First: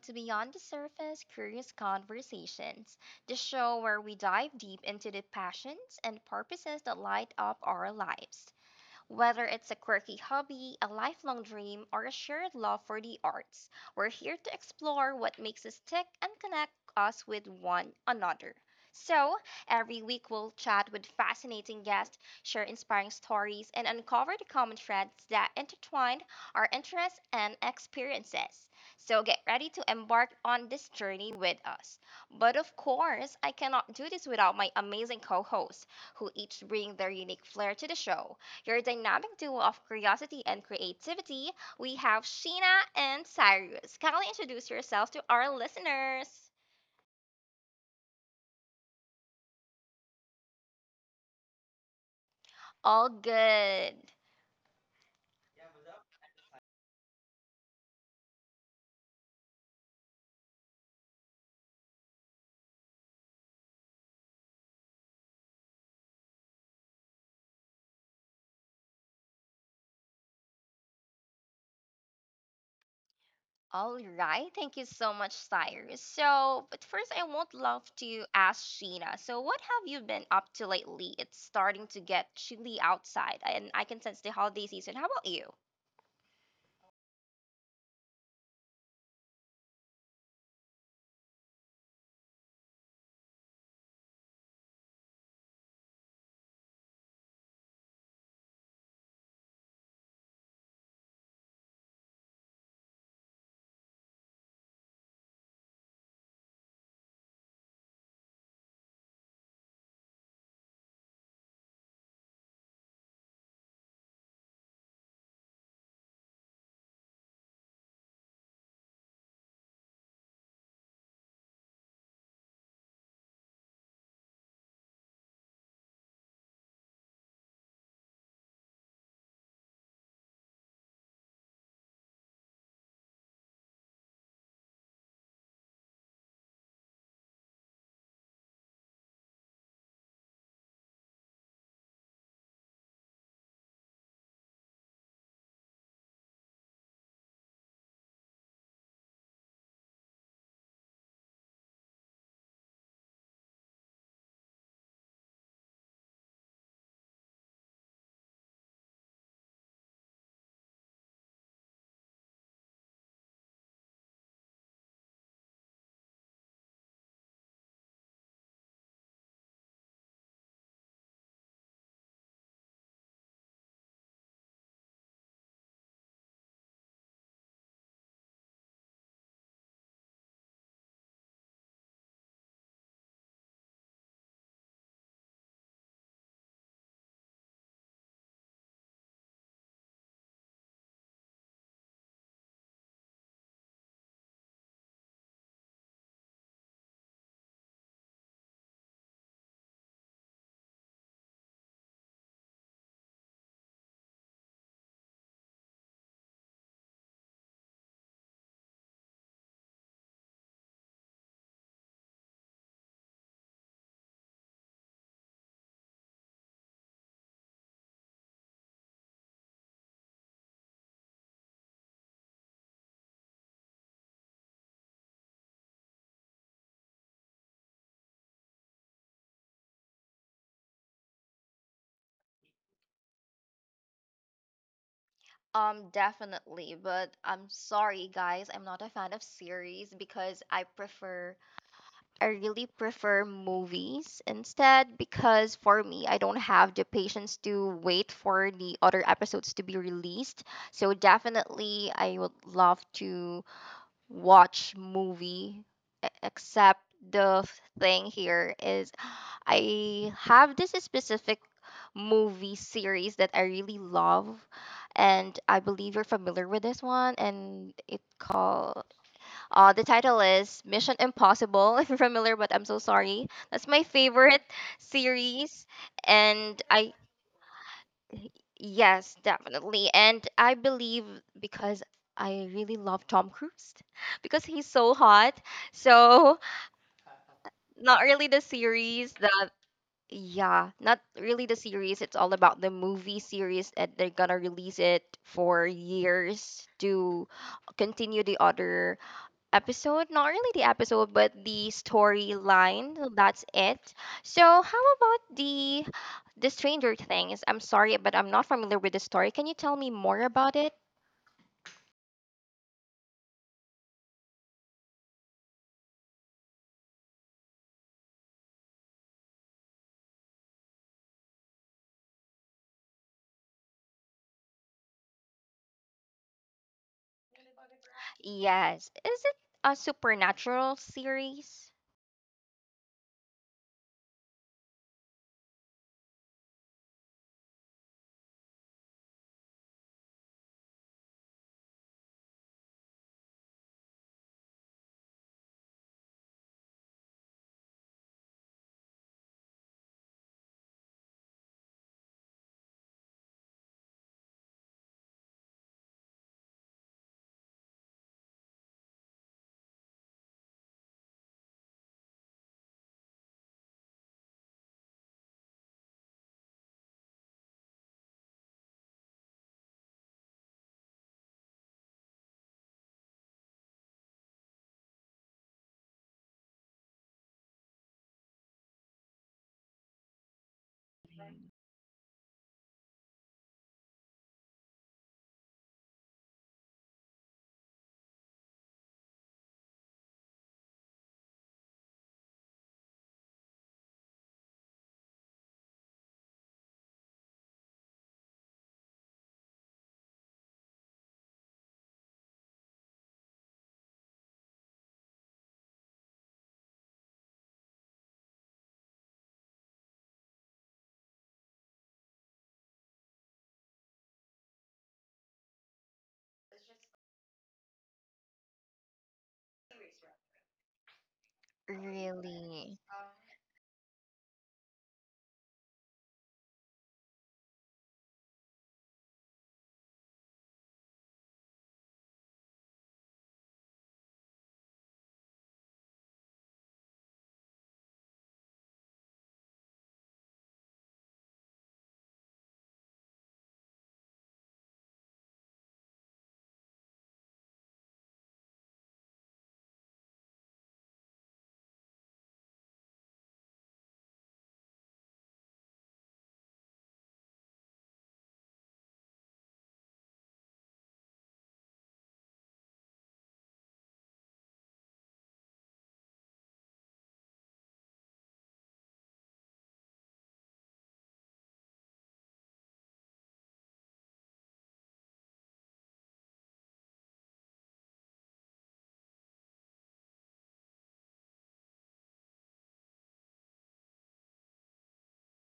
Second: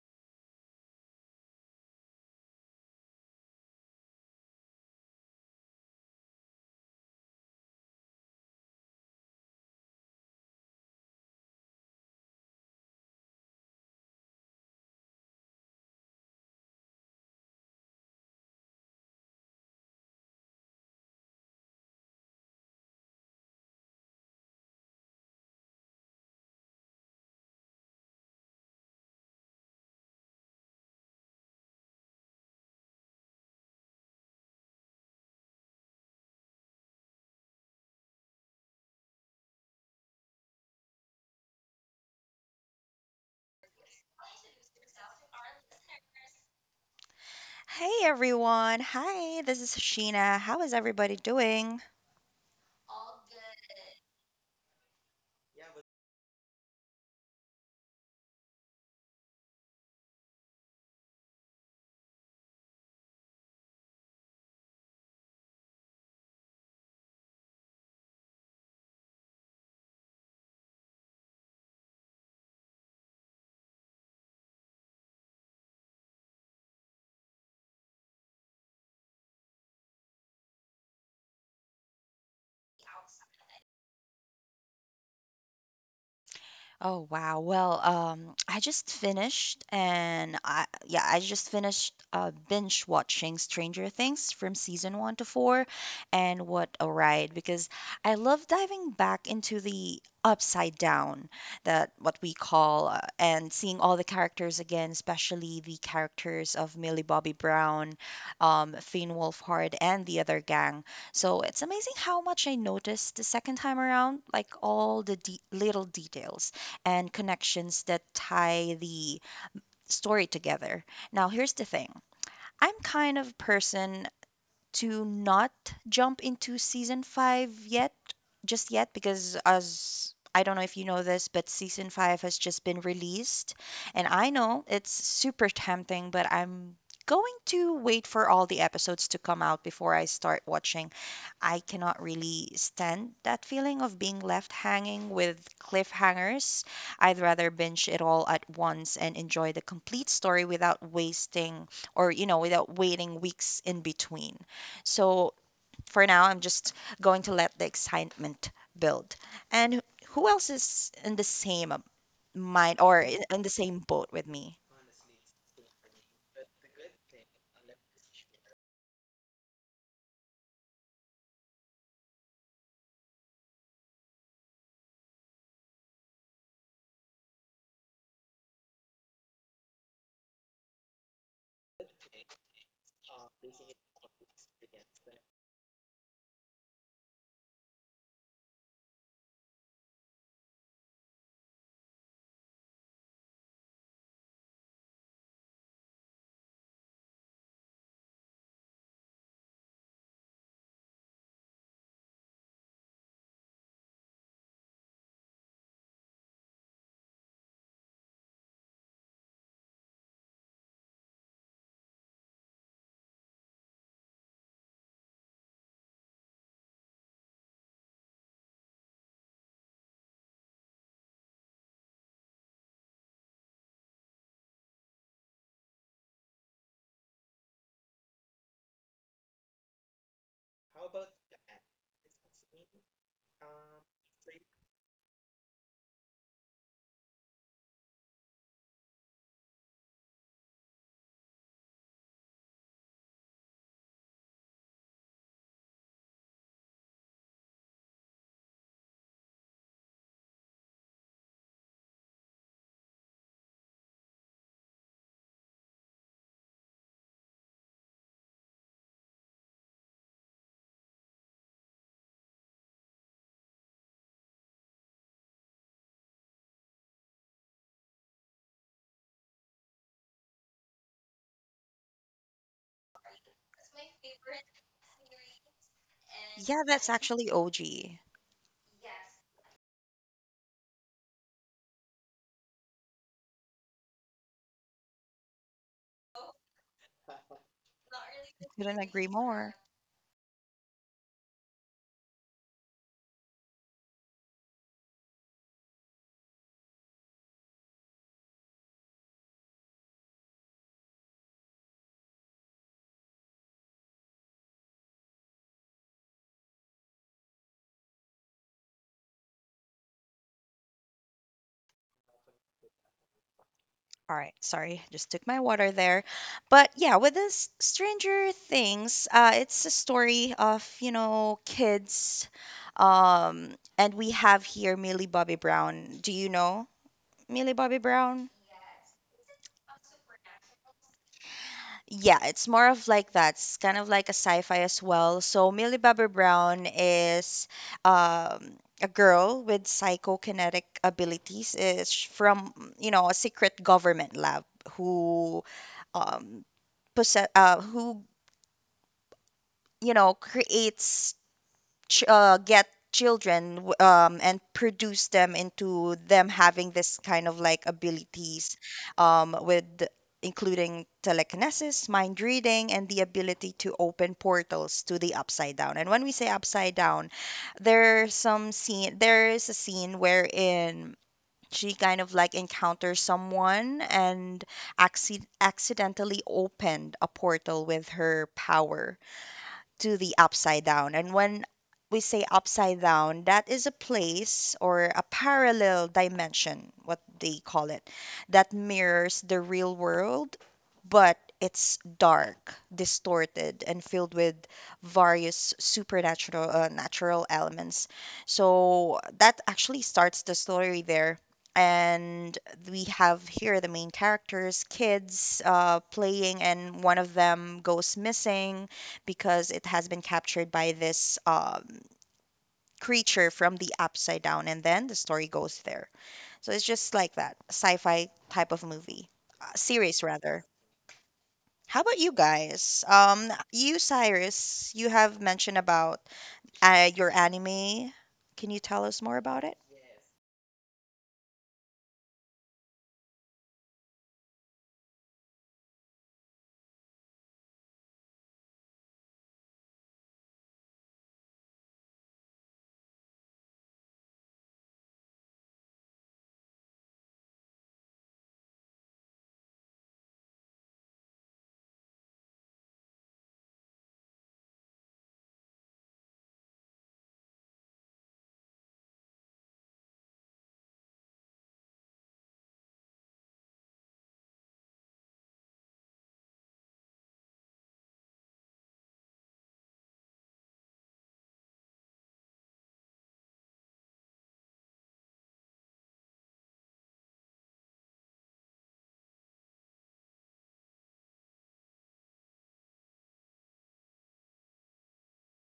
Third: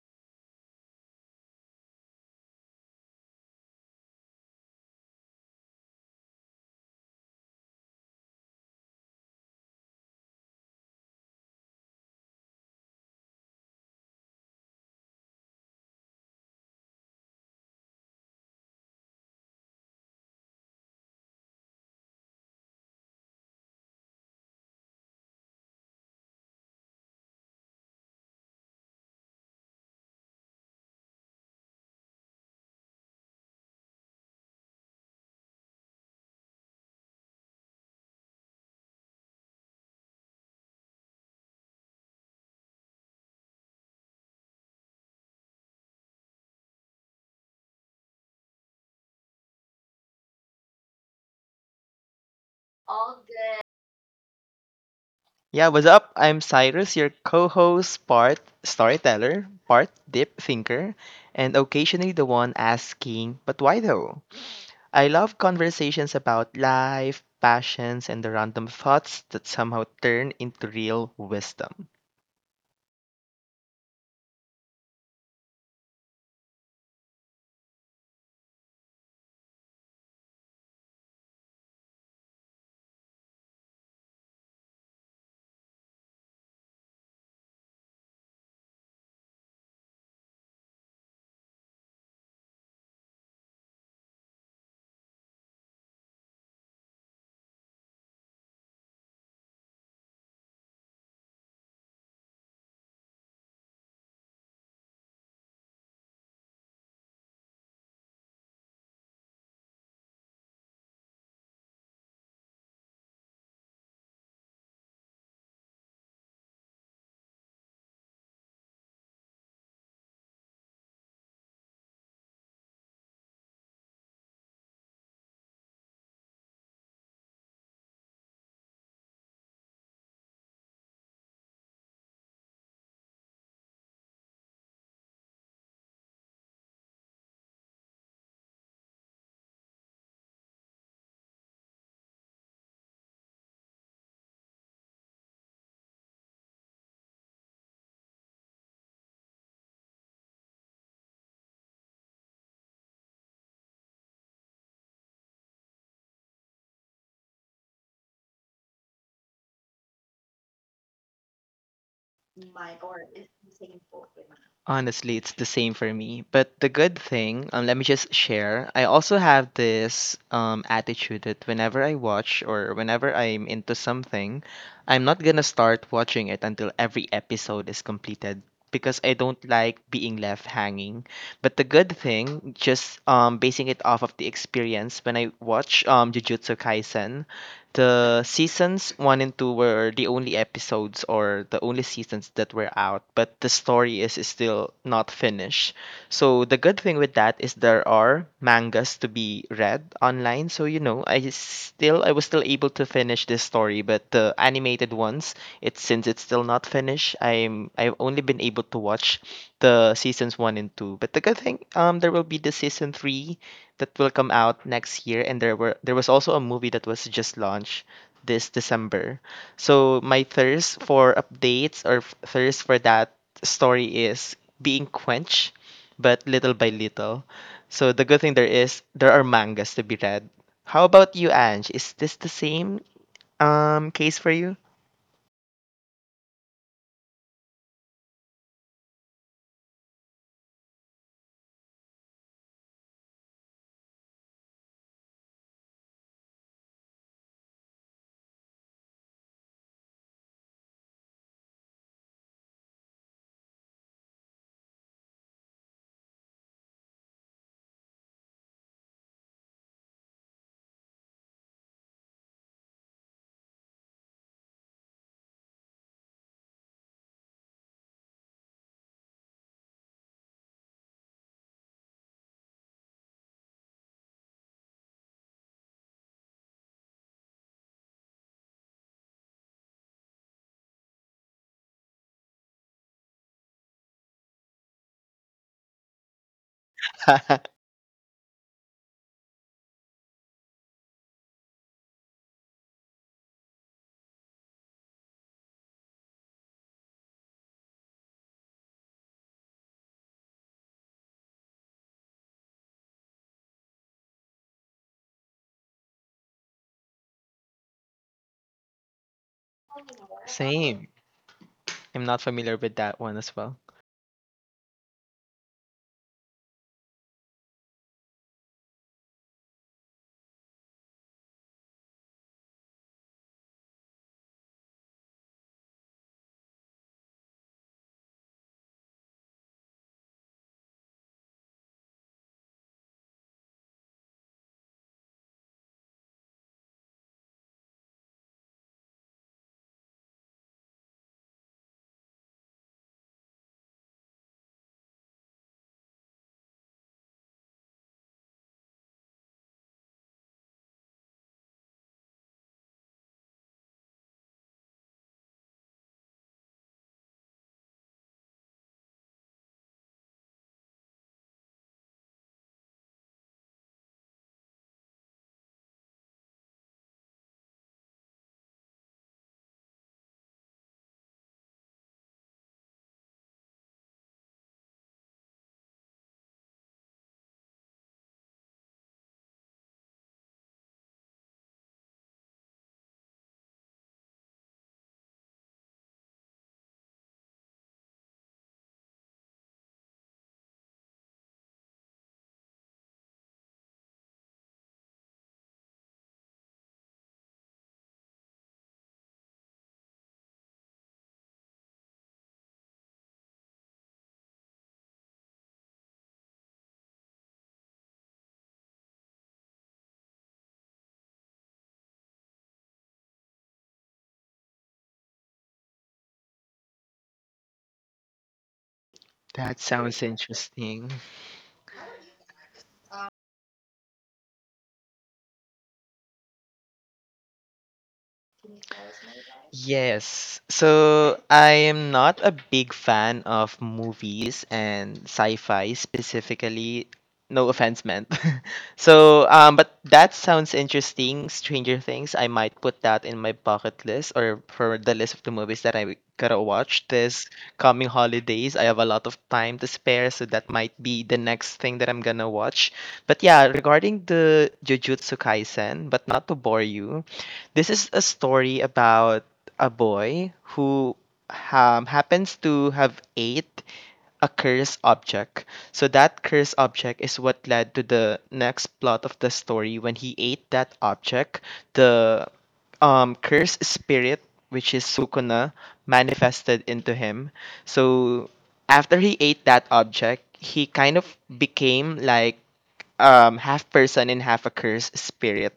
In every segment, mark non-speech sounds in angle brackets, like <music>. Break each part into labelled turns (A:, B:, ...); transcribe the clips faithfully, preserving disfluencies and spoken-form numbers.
A: to Beyond the Surface Curious Conversations, the show where we dive deep into the passions and purposes that light up our lives. Whether it's a quirky hobby, a lifelong dream, or a shared love for the arts, we're here to explore what makes us tick and connect us with one another. So, every week we'll chat with fascinating guests, share inspiring stories, and uncover the common threads that intertwine our interests and experiences. So, get ready to embark on this journey with us. But of course, I cannot do this without my amazing co hosts, who each bring their unique flair to the show. Your dynamic duo of curiosity and creativity, we have Sheena and Cyrus. Kindly introduce yourselves to our listeners.
B: Hey everyone. Hi, this is Sheena. How is everybody doing?
A: All good.
C: Yeah, what's up? I'm Cyrus, your co-host, part storyteller, part deep thinker, and occasionally the one asking, but why though? I love conversations about life, passions, and the random thoughts that somehow turn into real wisdom.
A: All right, thank you so much, Cyrus. So, but first, I would love to ask Sheena. So, what have you been up to lately? It's starting to get chilly outside, and I can sense the holiday season. How about you?
B: Oh wow. Well, um, I just finished and I yeah, I just finished uh binge watching Stranger Things from season one to four, and what a ride because I love diving back into the upside down, that what we call uh, and seeing all the characters again, especially the characters of Millie Bobby Brown, um, Finn Wolfhard, and the other gang. So it's amazing how much I noticed the second time around, like all the de little details and connections that tie the story together. Now, here's the thing. I'm kind of person to not jump into season five yet, just yet, because as I don't know if you know this, but season five has just been released, and I know it's super tempting, but I'm going to wait for all the episodes to come out before I start watching. I cannot really stand that feeling of being left hanging with cliffhangers. I'd rather binge it all at once and enjoy the complete story without wasting or, you know, without waiting weeks in between. So for now, I'm just going to let the excitement build. And who else is in the same mind or in in the same boat with me?
C: Honestly, it's the same for me. But the good thing, um, let me just share. I also have this um, attitude that whenever I watch or whenever I'm into something, I'm not gonna start watching it until every episode is completed because I don't like being left hanging. But the good thing, just um, basing it off of the experience, when I watch um, Jujutsu Kaisen, the seasons one and two were the only episodes or the only seasons that were out, but the story is is still not finished. So the good thing with that is there are mangas to be read online. So you know, I still I was still able to finish this story, but the animated ones, it's since it's still not finished, I'm I've only been able to watch the seasons one and two. But the good thing, um there will be the season three that will come out next year and there were there was also a movie that was just launched this December. So my thirst for updates or f- thirst for that story is being quenched but little by little. So the good thing there is there are mangas to be read. How about you, Ange? Is this the same um case for you?
A: Um, definitely, but I'm sorry, guys. I'm not a fan of series because I prefer I really prefer movies instead, because for me, I don't have the patience to wait for the other episodes to be released. So definitely, I would love to watch movie. e- Except the thing here is I have this specific movie series that I really love, and I believe you're familiar with this one, and it called uh, the title is Mission Impossible, <laughs> if you're familiar, but I'm so sorry. That's my favorite series. And
B: Yeah, that's
A: I,
B: actually O G.
A: yes, definitely. And I believe because I really love Tom Cruise <laughs> because he's so hot. So,
C: <laughs>
A: <laughs> not really the
B: Couldn't agree
A: series that.
B: more.
A: Yeah, not really the series. It's all about the movie series, and they're gonna release it for years to continue the other episode. Not really the episode, but the storyline. So that's it. So, how about the the Stranger Things? I'm sorry, but I'm not familiar with the story. Can you tell me more about it?
C: Same. I'm not familiar with that one as well.
B: All right, sorry, just took my water there. But yeah, with this Stranger Things, uh, it's a story of, you know, kids. Um, and we have here Millie Bobby Brown. Do you know Millie Bobby Brown?
A: Yes. Is it a supernatural series?
B: Yeah, it's more of like that. It's kind of like a sci-fi as well. So Millie Bobby Brown is um, a girl with psychokinetic abilities. Is from, you know, a secret government lab who um, possess uh, who you know creates ch- uh, get children w- um, and produce them into them having this kind of like abilities, um, with including telekinesis mind reading and the ability to open portals to the upside down, and when we say upside down there's some scene there is a scene wherein she kind of like encounters someone and acci- accidentally opened a portal with her power to the upside down. And when we say upside down, that is a place or a parallel dimension, what they call it, that mirrors the real world, but it's dark, distorted, and filled with various supernatural uh, natural elements. So that actually starts the story there. And we have here the main characters, kids uh, playing, and one of them goes missing because it has been captured by this um, creature from the upside down, and then the story goes there. So it's just like that sci-fi type of movie, uh,
C: That
B: series
C: sounds
B: rather.
C: interesting.
B: How about you
A: Really?
B: guys? Um, you, Cyrus, you have mentioned about uh, your anime. Can you tell us more about it?
C: Yes. So I am not a big fan of movies and sci-fi specifically. No offense meant. <laughs> So, um, but that sounds interesting. Stranger Things, I might put that in my bucket list or for the list of the movies that I gotta watch this coming holidays. I have a lot of time to spare, so that might be the next thing that I'm gonna watch. But yeah, regarding the Jujutsu Kaisen, but not to bore you, this is a story about a boy who um, happens to have ate a cursed object. So that cursed object is what led to the next plot of the story. When he ate that object, the um, cursed spirit, which is Sukuna, manifested into him. So after he ate that object, he kind of became like um, half person and half a cursed spirit.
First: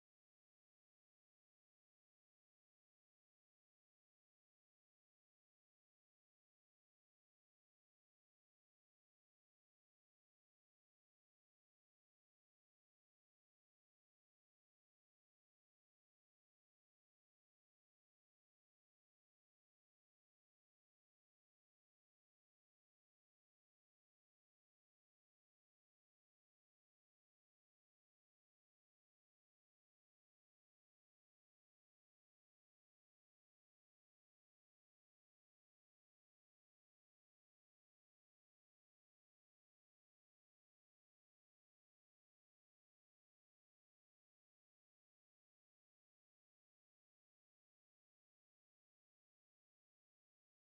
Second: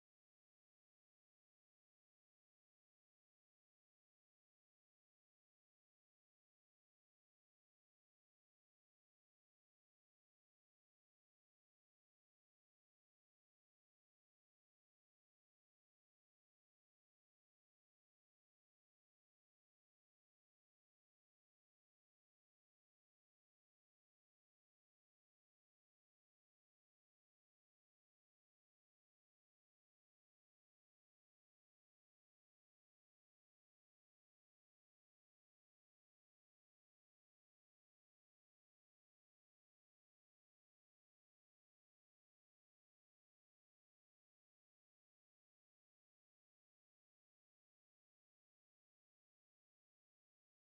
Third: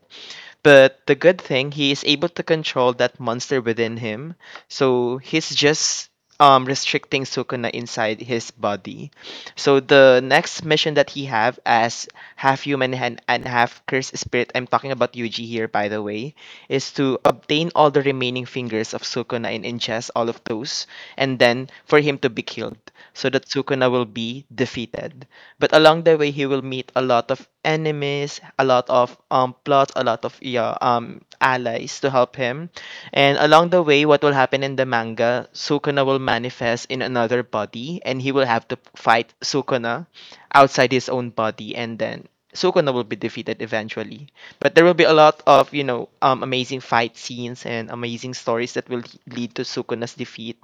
C: But the good thing, he is able to control that monster within him. So he's just um, restricting Sukuna inside his body. So the next mission that he have as half human and, and half cursed spirit, I'm talking about Yuji here by the way, is to obtain all the remaining fingers of Sukuna and ingest all of those, and then for him to be killed so that Sukuna will be defeated, but along the way he will meet a lot of enemies, a lot of um plots, a lot of yeah, um allies to help him. And along the way, what will happen in the manga, Sukuna will manifest in another body and he will have to fight Sukuna outside his own body, and then Sukuna will be defeated eventually, but there will be a lot of you know um, amazing fight scenes and amazing stories that will lead to Sukuna's defeat,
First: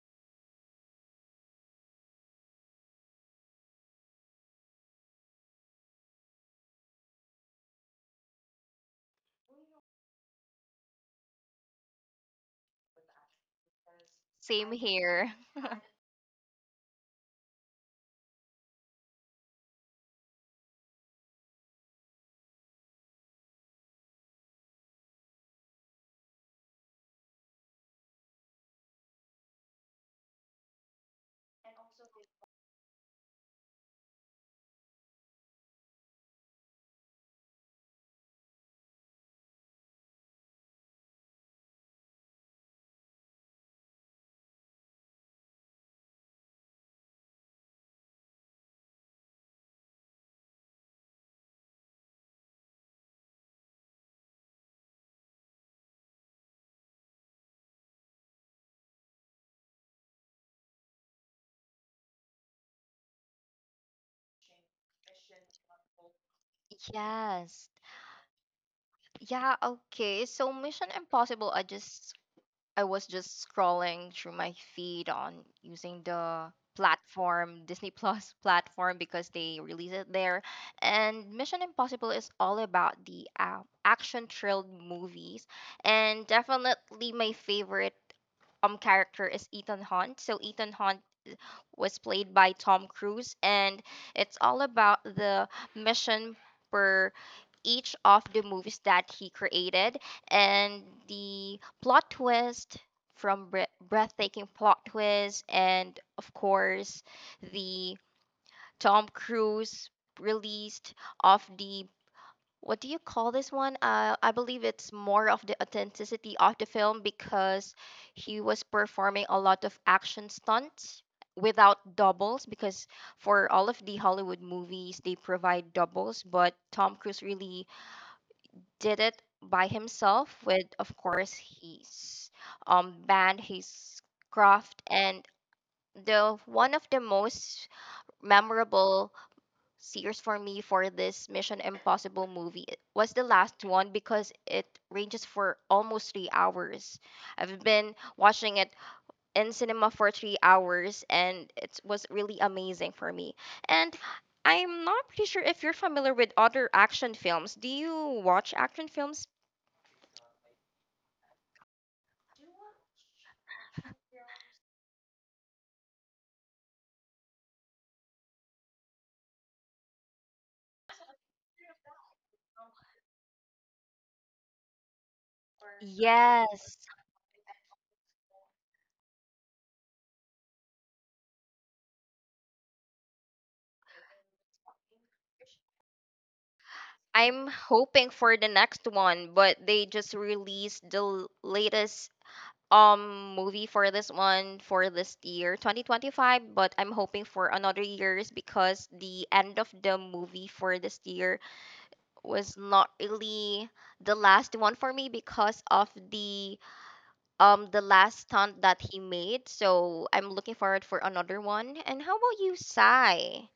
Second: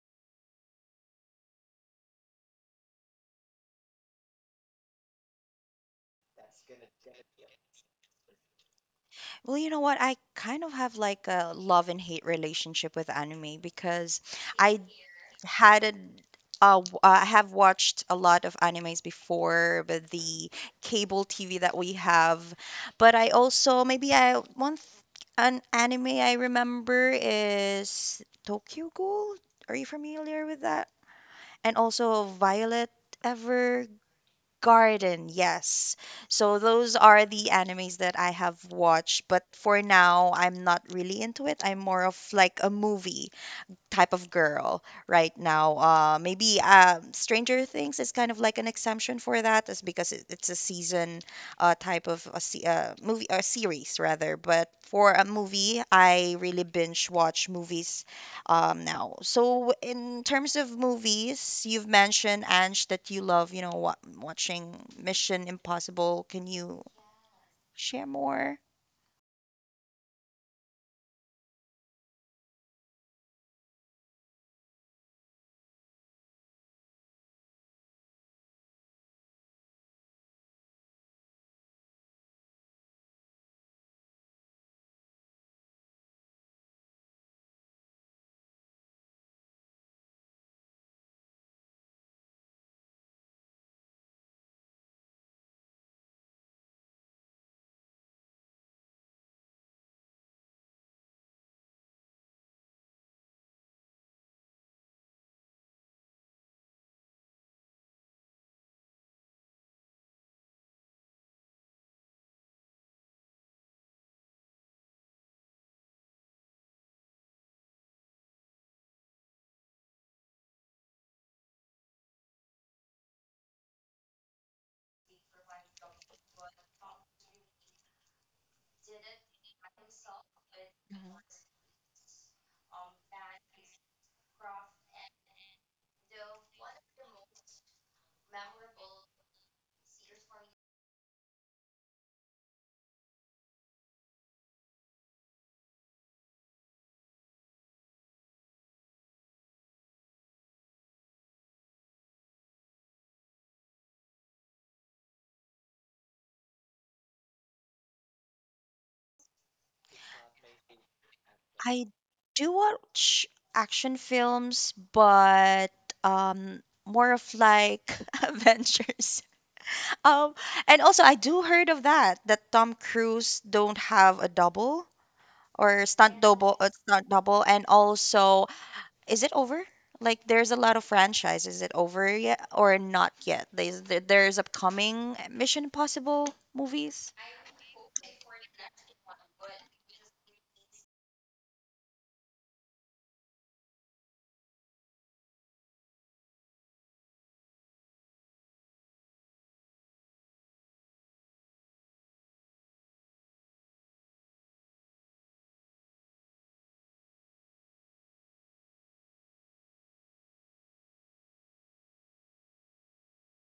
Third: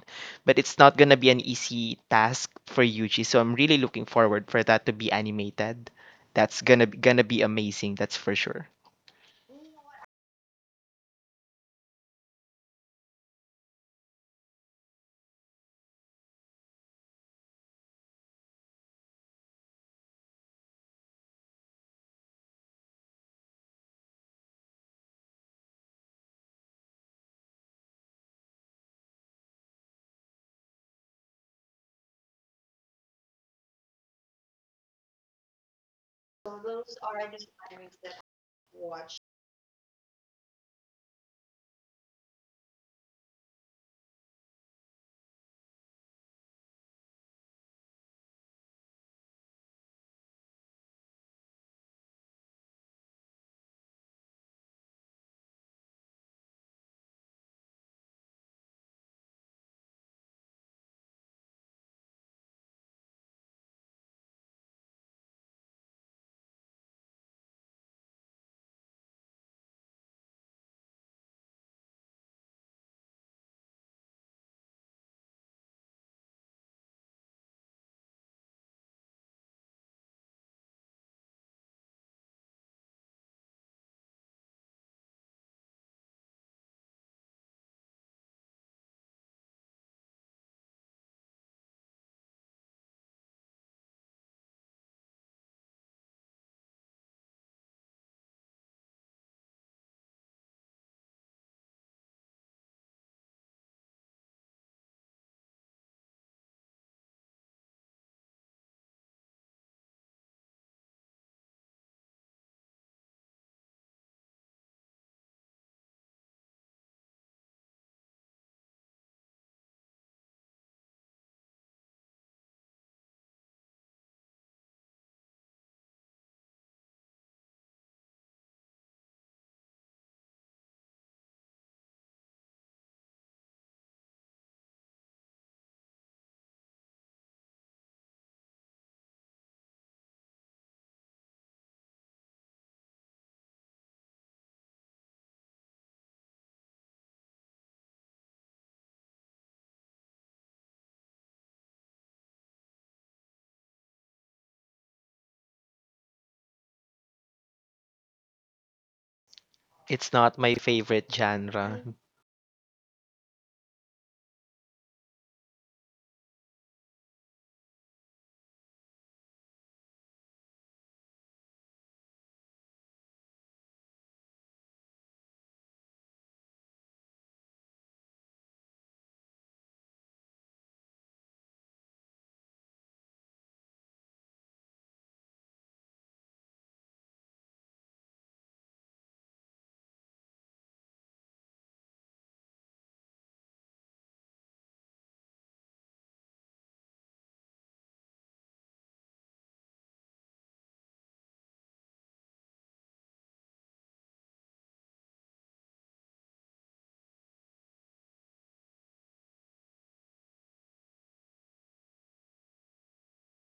C: but it's not gonna be an easy task for Yuji. So I'm really looking forward for that to be animated. That's gonna gonna be amazing. That's for sure.
B: Well, you know what? I kind of have like a love and hate relationship with anime because
A: Same
B: I
A: here. <laughs>
B: hadn't uh, w- uh, I have watched a lot of animes before with the cable T V that we have, but I also maybe I one th- an anime I remember is Tokyo Ghoul. Are you familiar with that? And also Violet Evergarden. Yes. So those are the animes that I have watched, but for now I'm not really into it. I'm more of like a movie type of girl right now. Uh, maybe um, Stranger Things is kind of like an exemption for that, is because it, it's a season uh, type of a se- uh, movie, a series rather. But for a movie, I really binge watch movies um, now. So in terms of movies, you've mentioned Ange that you love, you know, wa- watching Mission Impossible. Can you
A: Yes.
B: share more?
A: Yeah, okay. So Mission Impossible, I just I was just scrolling through my feed on using the platform, Disney Plus <laughs> platform, because they release it there. And Mission Impossible is all about the uh, action thrilled movies. And definitely my favorite um character is Ethan Hunt. So Ethan Hunt was played by Tom Cruise, and it's all about the mission per each of the movies that he created, and the plot twist, from bre- breathtaking plot twist, and of course the Tom Cruise released of the what do you call this one? Uh, I believe it's more of the authenticity of the film because he was performing a lot of action stunts without doubles, because for all of the Hollywood movies they provide doubles, but Tom Cruise really did it by himself with of course his um band, his craft. And the one of the most memorable series for me for this Mission Impossible movie was the last one, because it ranges for almost three hours. I've been watching it in cinema for three hours and it was really amazing for me. And I'm not pretty sure if you're familiar with other action films. Do you watch action films?
C: It's not my favorite
B: I
C: genre.
B: do watch action films, but um, more of like <laughs> adventures. Um, and also I do heard of that that Tom Cruise don't have a double or stunt double, uh,
A: Yes.
B: stunt double, and also is it over? Like there's a lot of franchise. Is it over yet or not yet? There's there- there's upcoming Mission Impossible movies.
A: I'm hoping for the next one, but they just released the l- latest um movie for this one, for this year twenty twenty-five, but I'm hoping for another years, because the end of the movie for this year was not really the last one for me because of the um the last stunt that he made. So I'm looking forward for another one. And how about you, Sai?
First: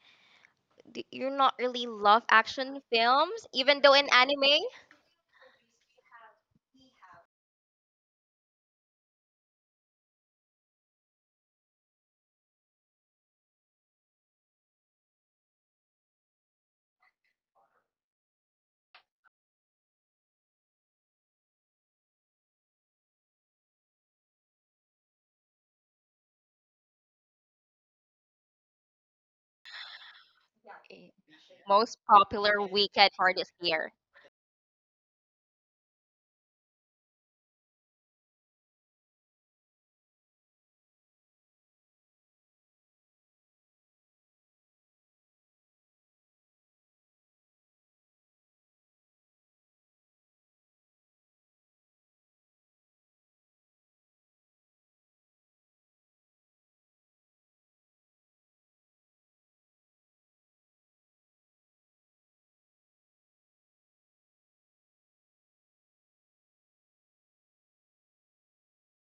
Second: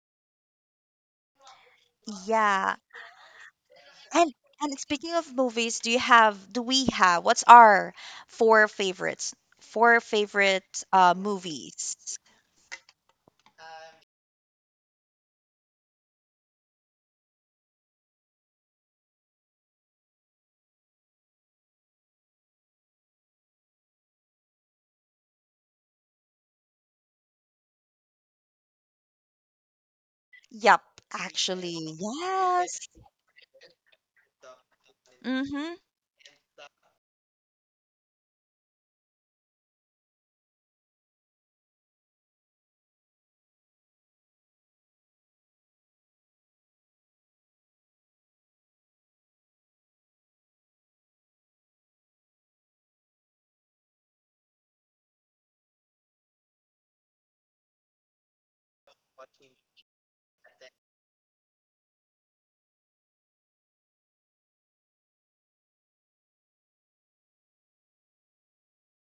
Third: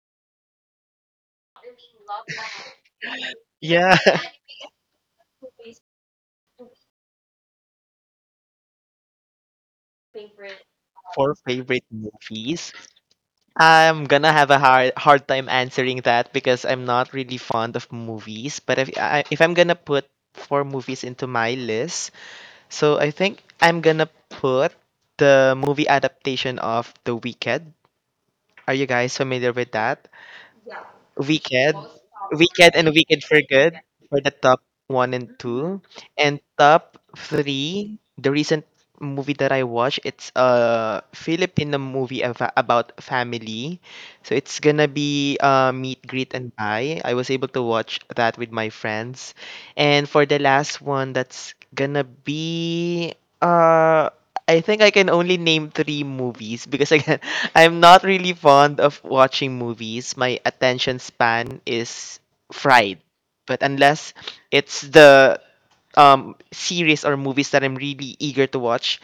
A: Do you not really love
B: Yeah,
A: action films, even though
C: Yeah,
A: in
B: And
C: <laughs>
A: anime?
B: and speaking of movies, do you have do we have what's our four favorites? Four favorite uh
C: for favorite
B: movies.
C: movies, I'm gonna have a hard hard time answering that because I'm not really fond of movies. But if I, if I'm gonna put four movies into my list, so I think I'm gonna put the movie adaptation of The Wicked. Are you guys familiar with that?
B: Yep,
A: Okay.
C: Wicked,
B: actually.
A: Most popular
C: Wicked and
B: Yes.
A: weekend
C: Wicked
A: for
C: for
A: this
C: Good
A: year.
C: for the top one and
B: Mm-hmm.
C: two, and top three. The recent movie that I watched, it's a Filipino movie ava- about family, so it's gonna be uh, meet, greet, and buy. I was able to watch that with my friends, and for the last one, that's gonna be uh I think I can only name three movies because again, <laughs> I'm not really fond of watching movies. My attention span is fried. But unless it's the um, series or movies that I'm really eager to watch,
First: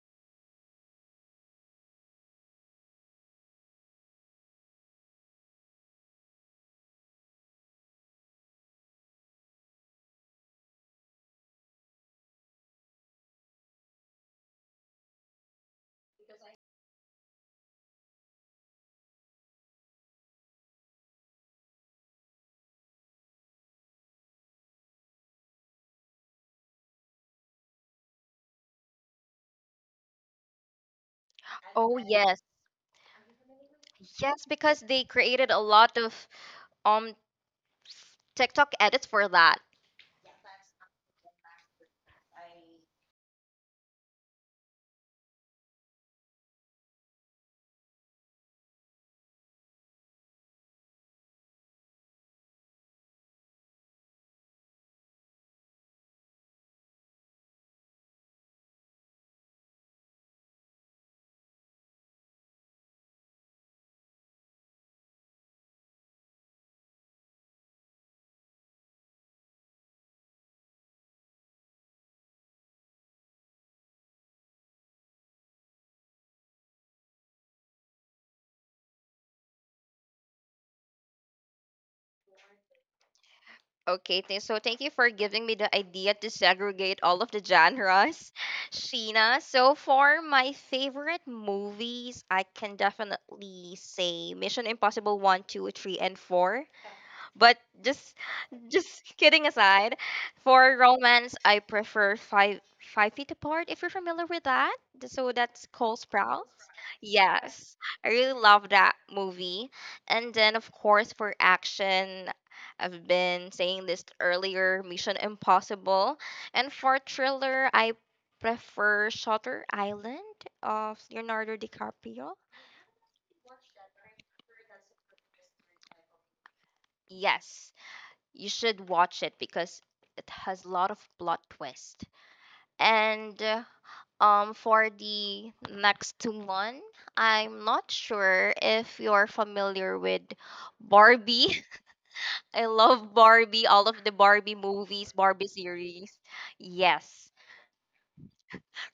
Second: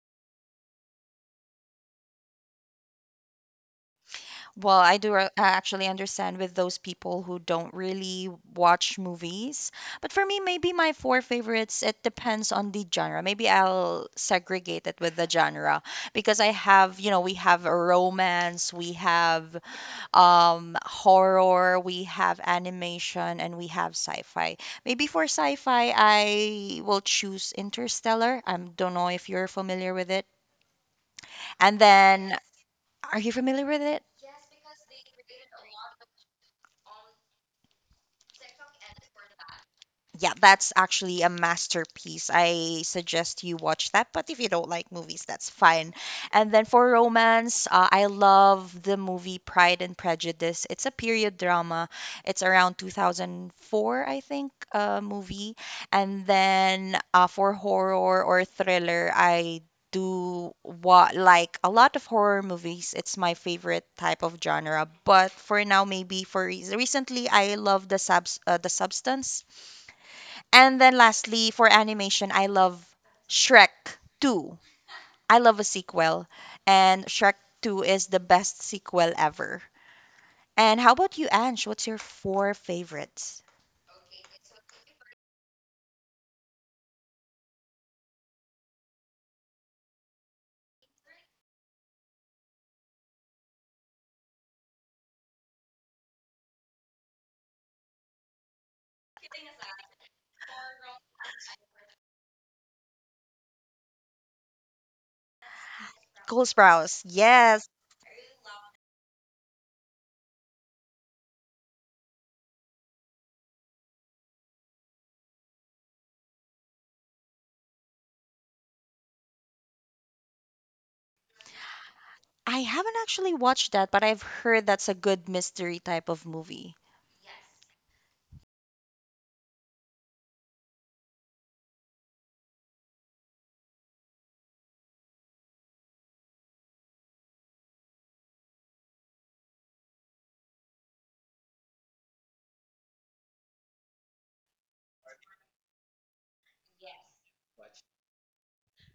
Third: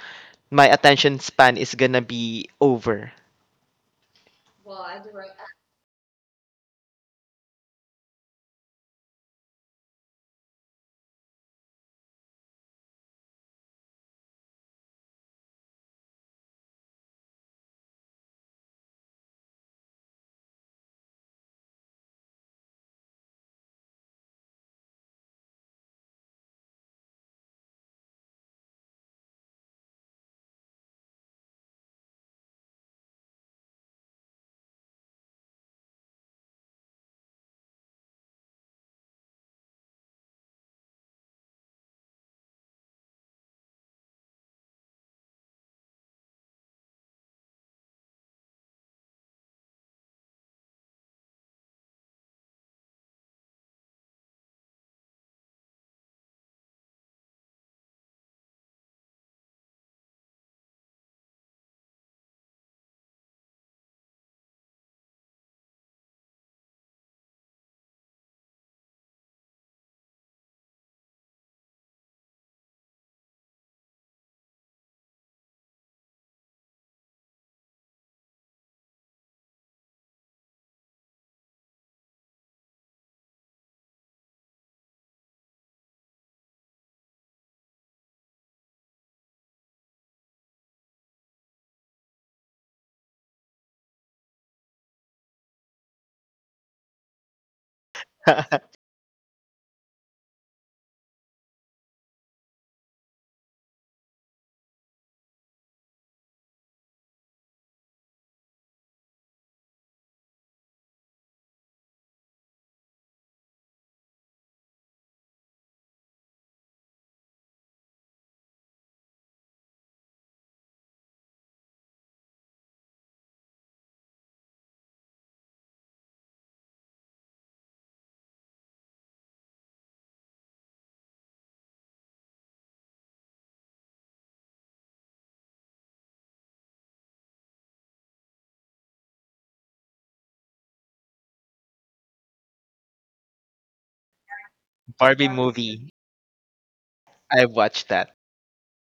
C: my attention span is gonna be over.
B: Well, I do uh, actually understand with those people who don't really watch movies. But for me, maybe my four favorites, it depends on the genre. Maybe I'll segregate it with the genre because I have, you know, we have a romance, we have um horror, we have animation, and we have sci-fi. Maybe for sci-fi, I will choose Interstellar. I don't know if you're familiar with it. And
A: Oh
B: then,
A: yes,
B: are you familiar with it?
A: yes, because they created a lot of um TikTok edits for that.
B: Yeah, that's actually a masterpiece. I suggest you watch that, but if you don't like movies, that's fine. And then for romance, uh, I love the movie Pride and Prejudice. It's a period drama. It's around two thousand four, I think, uh, movie. And then uh, for horror or thriller, I do what like a lot of horror movies. It's my favorite type of genre. But for now, maybe for re- recently, I love the subs uh, the Substance. And then lastly, for animation, I love Shrek two. I love a sequel, and Shrek two is the best sequel ever. And how about you, Ange? What's your four favorites?
A: Okay, th- so thank you for giving me the idea to segregate all of the genres, <laughs> Sheena. So for my favorite movies, I can definitely say Mission Impossible One, Two, Three, and four. But just
C: <laughs>
A: just kidding aside, for romance, I prefer five five feet apart. If you're familiar with that, Th- so that's Cole Sprouse.
B: Sprouse. Yes.
A: Yes, I really love that movie. And then of course, for action, I've been saying this earlier, Mission Impossible. And for thriller, I prefer Shutter Island of Leonardo DiCaprio.
B: I haven't actually watched that, but I've heard that's a good mystery type of movie.
A: Yes, you should watch it because it has a lot of plot twist. And uh, um, for the next one, I'm not sure if you're familiar with Barbie. <laughs> I love Barbie, all of the Barbie movies,
C: Barbie
A: Barbie
C: movie.
A: series. Yes.
C: I watched that.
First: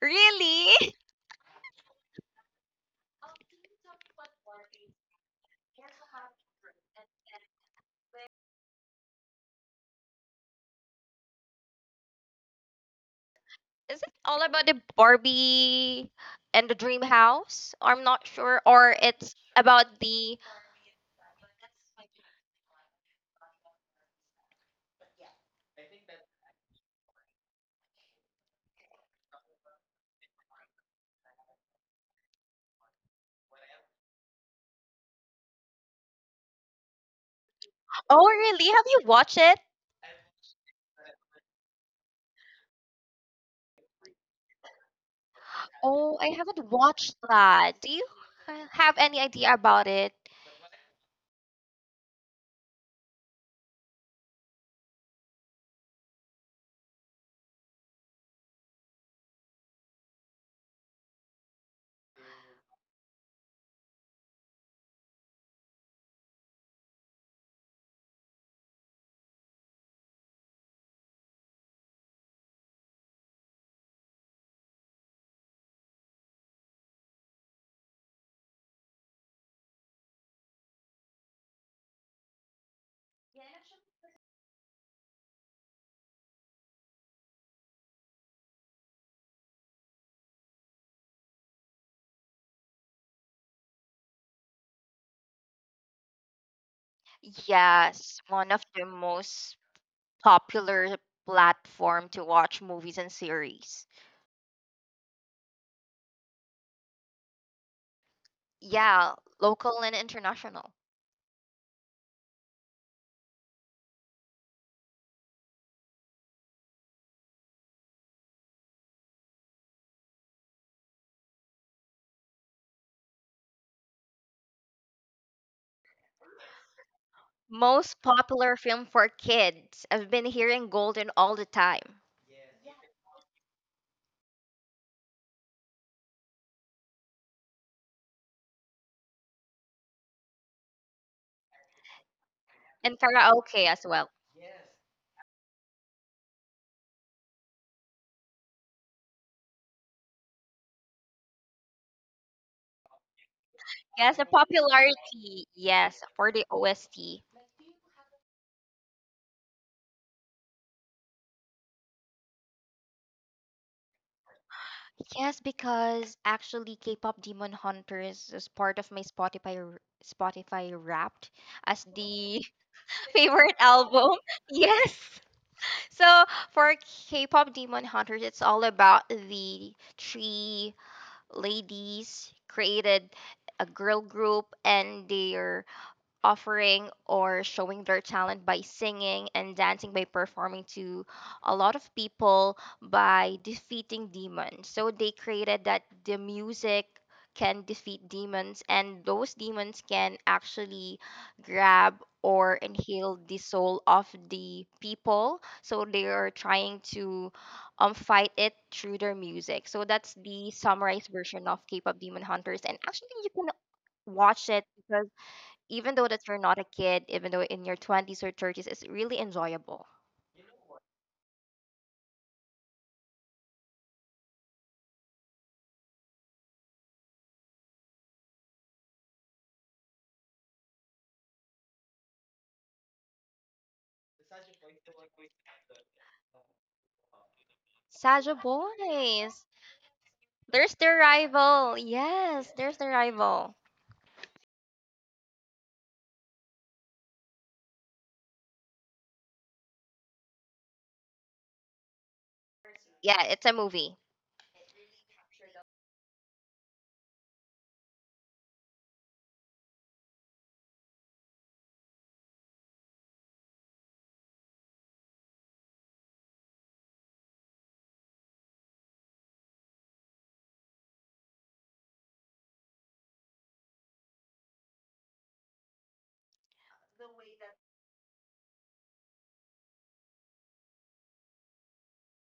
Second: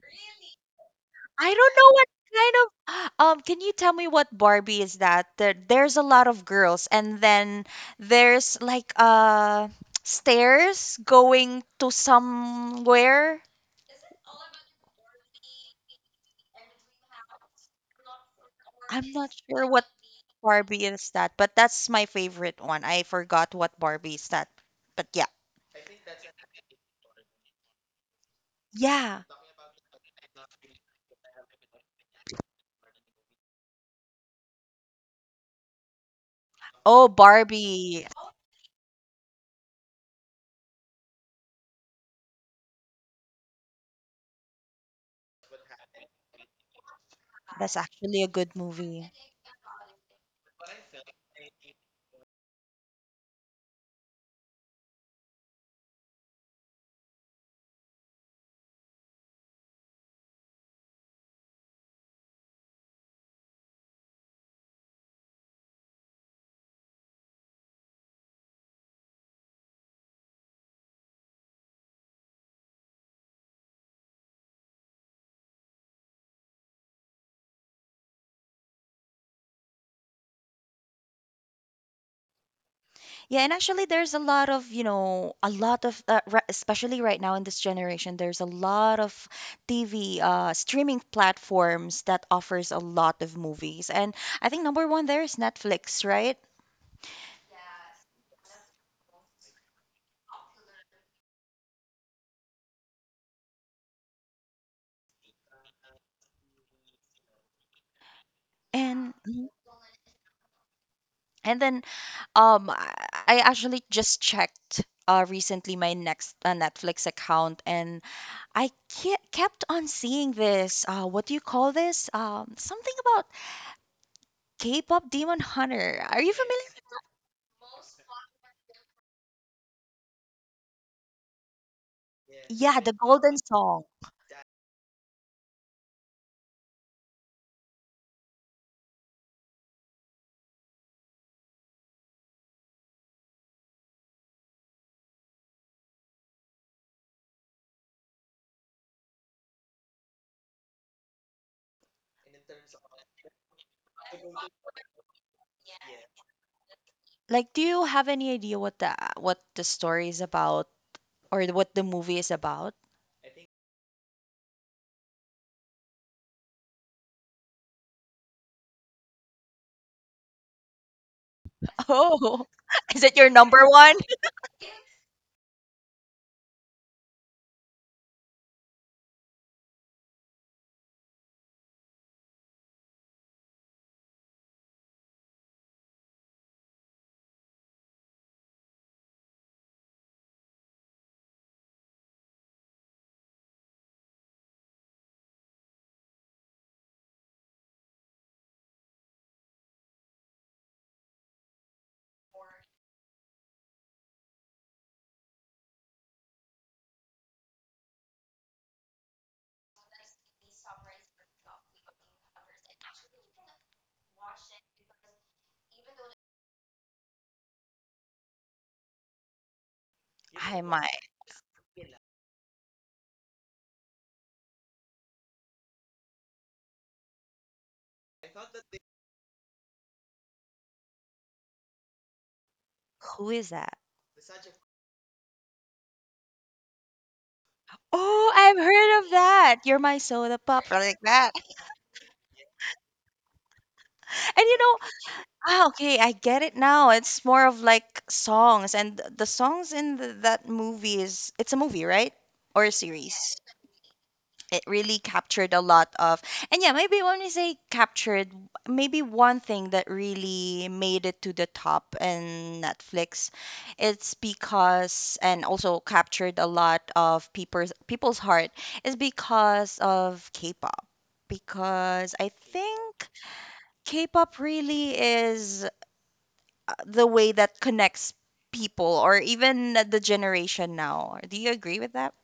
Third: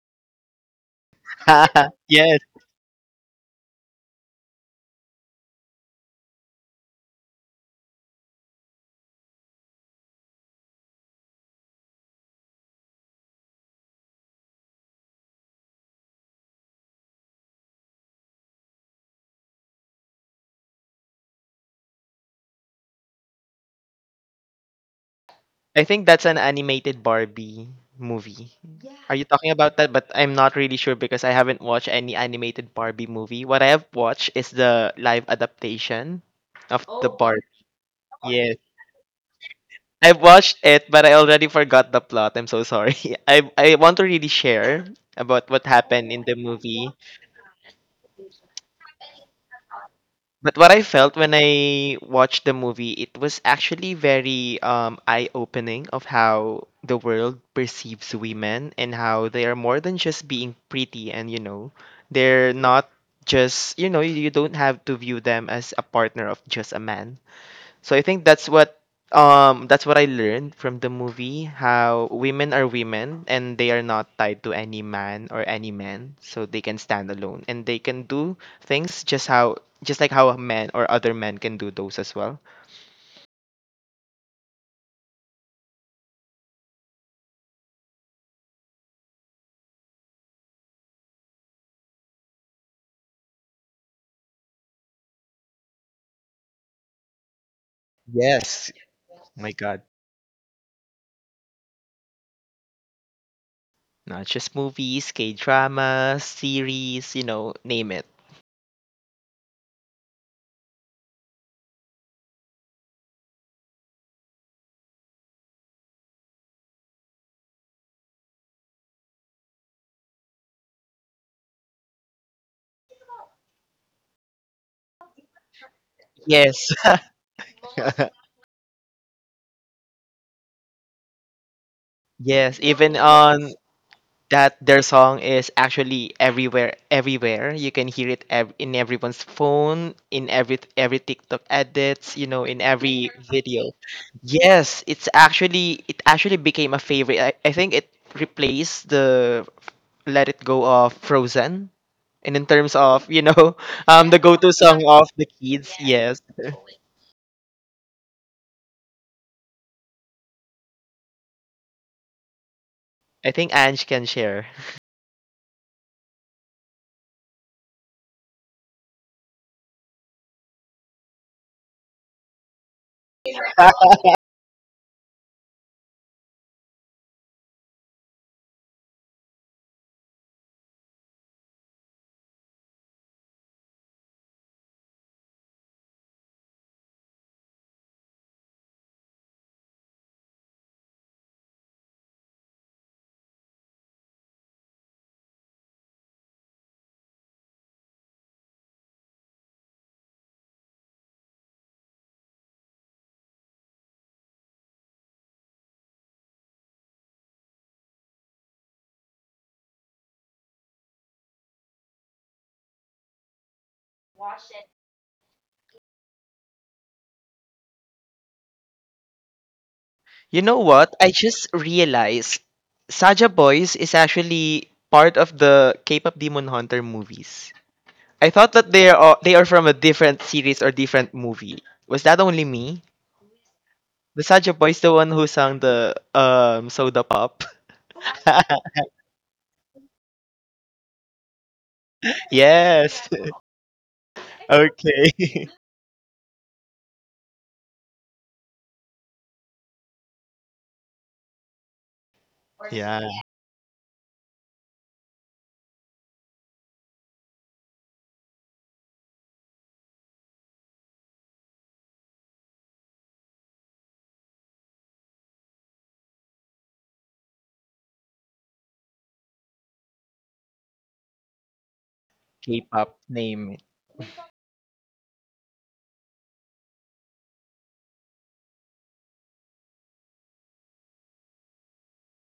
A: Really? <laughs>
B: I don't know
C: <laughs>
B: what
C: Yes.
B: kind of <gasps> um can you tell me what Barbie is that? There, there's a lot of girls and then there's like uh <tsk> stairs going to somewhere.
A: Is it all about the Barbie and the dream house? I'm not sure. Or
B: I'm not
A: it's
B: sure what
A: about the
B: Barbie is that, but that's my favorite one. I forgot what Barbie is that. But yeah.
C: I think that's an animated Barbie movie. Are
B: Yeah.
C: you talking about that? But I'm not really sure because I haven't watched any animated Barbie movie. What I have watched is the live adaptation of
B: Oh,
C: the Barbie.
B: Barbie.
A: Oh,
C: Yes.
A: really? Have you watched it?
C: I've watched it, but I already forgot the plot. I'm so sorry. <laughs> I I want to really share about what happened
A: Oh,
C: in
A: I
C: the
A: haven't
C: movie.
A: watched
B: That's
A: that. Do you
B: actually a good
A: ha- have
B: movie.
A: any idea about it?
C: But what I felt when I watched the movie, it was actually very um, eye-opening of how the world perceives women and how they are more than just being pretty, and you know, they're not just, you know, you you don't have to view them as a partner of just a man. So I think that's what um that's what I learned from the movie, how women are women and they are not tied to any man or any men, so they can stand alone and they can do things just how, just like how men or other men can do those as well.
B: Yeah, and actually, there's a lot of, you know, a lot of, uh, ri- especially right now in this generation, there's a lot of T V uh, streaming platforms that offers a lot of movies, and I think number one there is Netflix, right?
A: Yes, one of
C: Yes.
A: the
C: My
A: most
C: God.
A: popular platform to watch movies and series.
C: Not just movies, K dramas, series, you know, name it.
B: And,
A: Yeah,
B: mhm,
A: local and international.
B: and then um, I I actually just checked uh recently my next uh, Netflix account, and I ke- kept on seeing this. Uh, what do you call this? Um, something about K-pop Demon Hunter. Are you
C: Yes.
B: familiar?
A: Most
C: <laughs>
A: popular film for kids. I've been hearing Golden all the time.
C: Yes,
B: Yeah, the
C: even
B: Golden
C: on
B: Song.
C: that, their song is actually everywhere, everywhere you can hear it ev- in everyone's phone, in every every tiktok edits, you know, in
A: And
C: every
A: karaoke
C: video.
A: as well.
C: Yes, it's actually, it actually became a favorite. I, I think it replaced the let it go of frozen and in terms of, you know, <laughs> um
A: Yes,
C: the
A: the
C: go-to song of the
A: popularity.
C: kids.
A: Yes,
C: Yes.
A: for the
C: <laughs>
A: O S T.
B: Like, do you have any idea what the what the story is about or what the movie is about? <laughs>
C: I think Ange can share.
A: Yes, because actually K-pop Demon Hunters is part of my Spotify r- Spotify Wrapped as the
B: Oh, <laughs> is
A: <laughs>
B: it your
A: favorite
B: number
C: <laughs>
B: one?
A: album. <laughs> Yes. So for K-pop Demon Hunters, it's all about the three ladies created a girl group, and their offering or showing their talent by singing and dancing, by performing to a lot of people by defeating demons. So they created that the music can defeat demons, and those demons can actually grab or inhale the soul of the people, so they are trying to um fight it through their music. So that's the summarized version of K-pop Demon Hunters, and actually you can watch it, because even though that you're not a kid, even though in your twenties or thirties, it's really enjoyable.
C: You know
B: I <laughs>
C: what?
B: might.
C: I just realized Saja Boys is actually part of the K-pop Demon Hunter movies. I thought that they are they are from a different series or different movie. Was that only me?
B: Who is that?
C: The Saja Boys, the one who sang the um Soda Pop.
B: Oh,
A: Saja
B: I've heard of
A: Boys.
B: that. You're my soda pop,
A: There's the
B: like that. <laughs>
A: rival.
C: <laughs>
A: Yes, there's the
C: Yes.
A: rival.
B: And
C: <laughs>
B: you know,
C: Okay.
B: ah, okay, I get it now. It's more of like songs, and th- the songs in the, that movie is it's a movie, right? Or
C: <laughs>
B: a
C: Yeah.
A: Yeah,
B: series?
A: it's a movie.
B: It really captured a lot of and yeah maybe when we say captured, maybe one thing that really made it to the top in Netflix, it's because and also captured a lot of people's people's heart, is because of K-pop, because I
C: K-pop
B: think
C: name.
B: K-pop really is uh, the way that connects people or even the generation now. Do you agree with that?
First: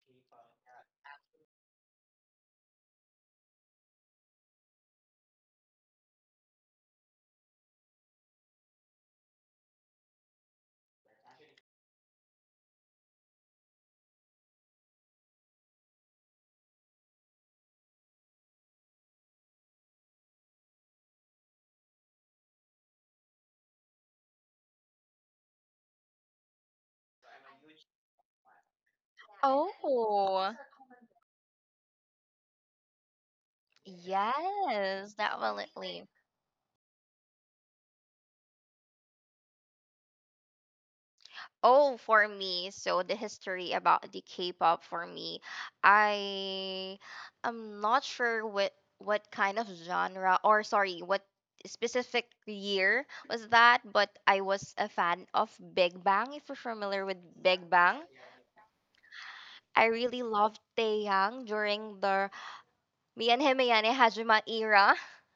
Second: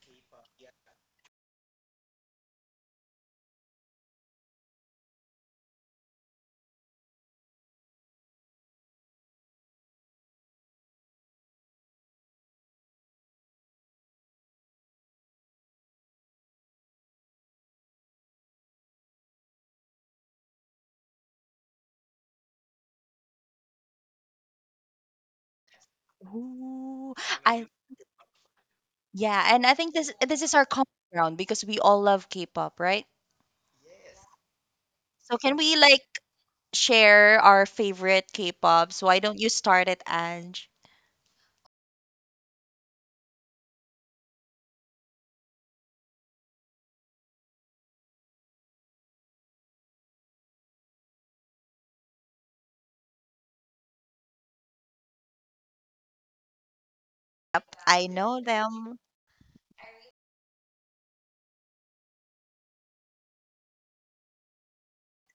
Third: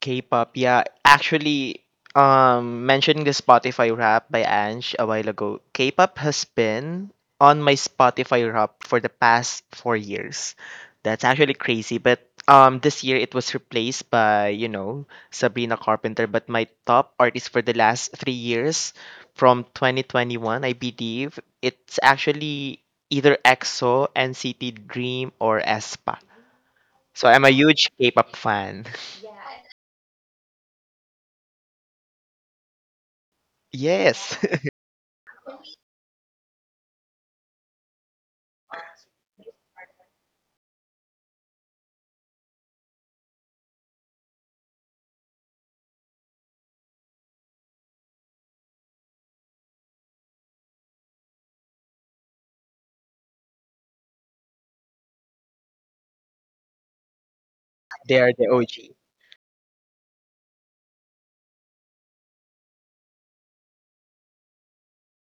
C: K-pop, yeah. Actually, um, mentioning the Spotify rap by Ange a while ago, K-pop has been on my Spotify rap for the past four years. That's actually crazy, but um, this year it was replaced by you know Sabrina Carpenter. But my top artist for the last three years, from twenty twenty-one, I believe it's actually either E X O, N C T Dream, or aespa.
B: Ooh,
C: So I'm a
B: I.
C: huge K-pop fan.
B: Yeah, and I think this this
A: Oh,
B: is our common ground because we all love K-pop, right?
C: <laughs> Yes.
A: yes,
B: So can we like
A: definitely.
B: share our favorite K-pops? Why don't you start it, Ange?
A: Oh, for me, so the history about the K-pop for me, I am not sure what what kind of genre, or sorry, what specific year was that, but I was a fan of Big Bang. If you're familiar with Big Bang,
B: I
C: They are
B: know
C: the O G.
B: them.
A: I really loved Taeyang during the Me and Him Ayane Hajima era.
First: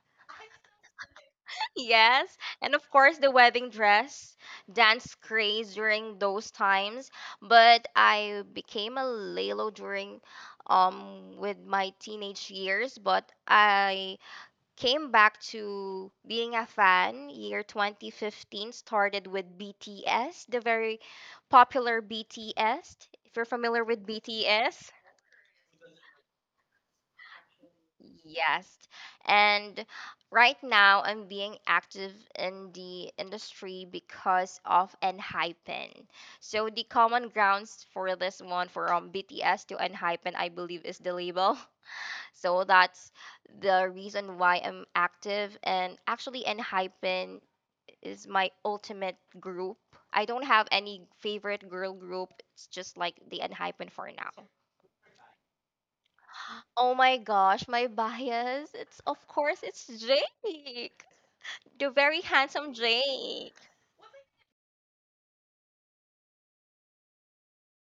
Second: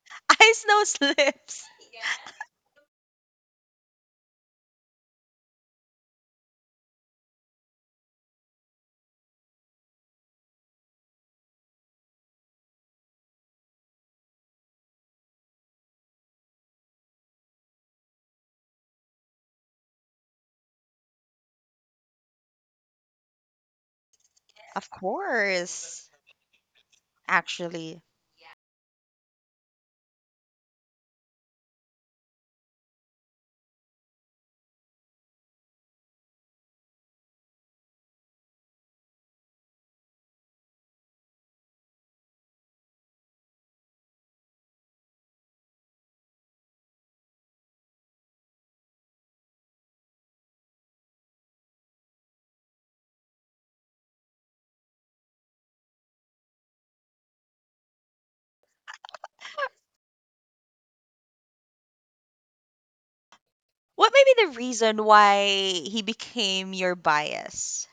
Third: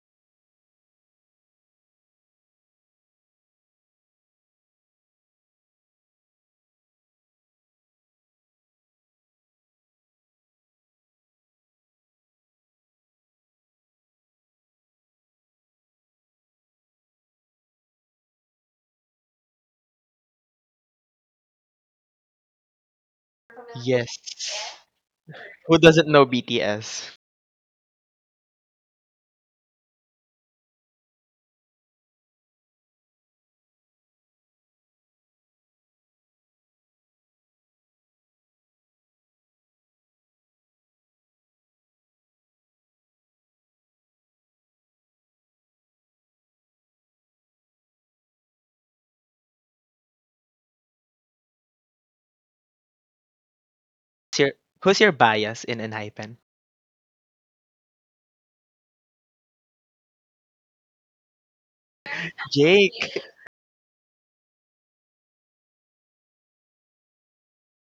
B: <laughs> Ice Snow Slips.
A: Yes, and of course the wedding dress dance craze during those times. But I became a Lalo during um with my teenage years, but I came back to being a fan. Year twenty fifteen started with B T S, the very popular B T S. If you're familiar with
C: Yes.
B: Of
A: B T S.
C: Who doesn't
B: course,
C: know B T S?
B: actually.
A: Yes. And right now I'm being active in the industry because of Enhypen. So the common grounds for this one from B T S to Enhypen, I believe, is the label. <laughs> So that's the reason why I'm active, and actually Enhypen is my ultimate group. I don't have any favorite girl group. It's just like the Enhypen for now.
C: Who's your, who's your bias in Enhypen?
A: Oh my gosh, my bias. It's of course it's Jake. The very handsome
C: Jake.
A: Jake.
B: What may be the reason why he became your bias?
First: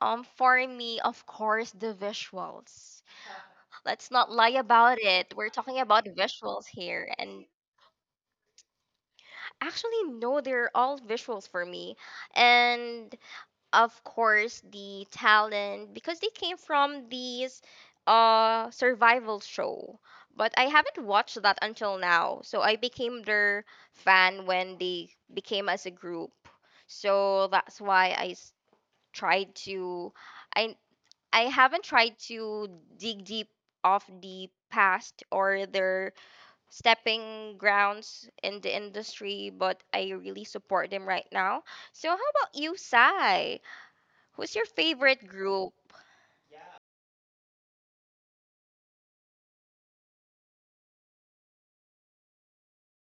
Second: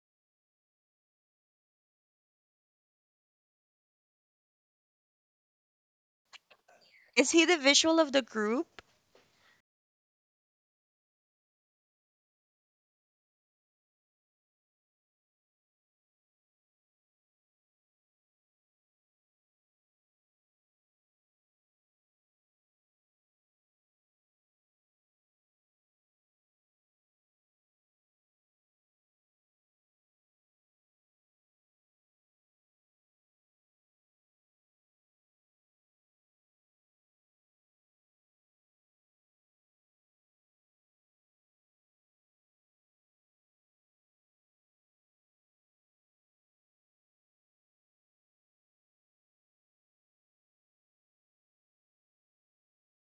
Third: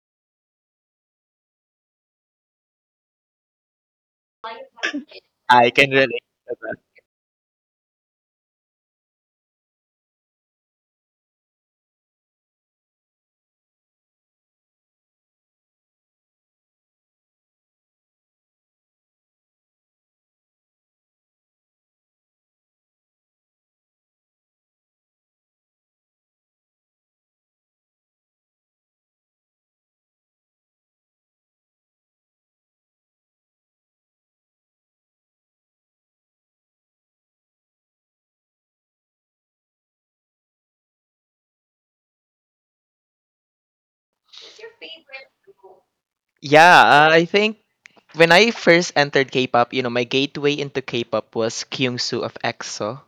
A: Um for me, of course, the visuals. Let's not lie about it. We're
C: I
A: talking
C: can
A: about
C: relate to
A: visuals
C: that.
A: here.
B: Is
A: And
B: he the visual of the group?
A: actually no, they're all visuals for me. And of course the talent, because they came from these uh survival show, but I haven't watched that until now. So I became their fan when they became as a group. So that's why I s- tried to I I haven't tried to dig deep of the past or their stepping grounds in the industry, but I really support them right now. So how about you, Sai? Who's your favorite group?
C: Yeah, uh, I think when I first entered K-pop, you know, my gateway into K-pop was Kyungsu of E X O.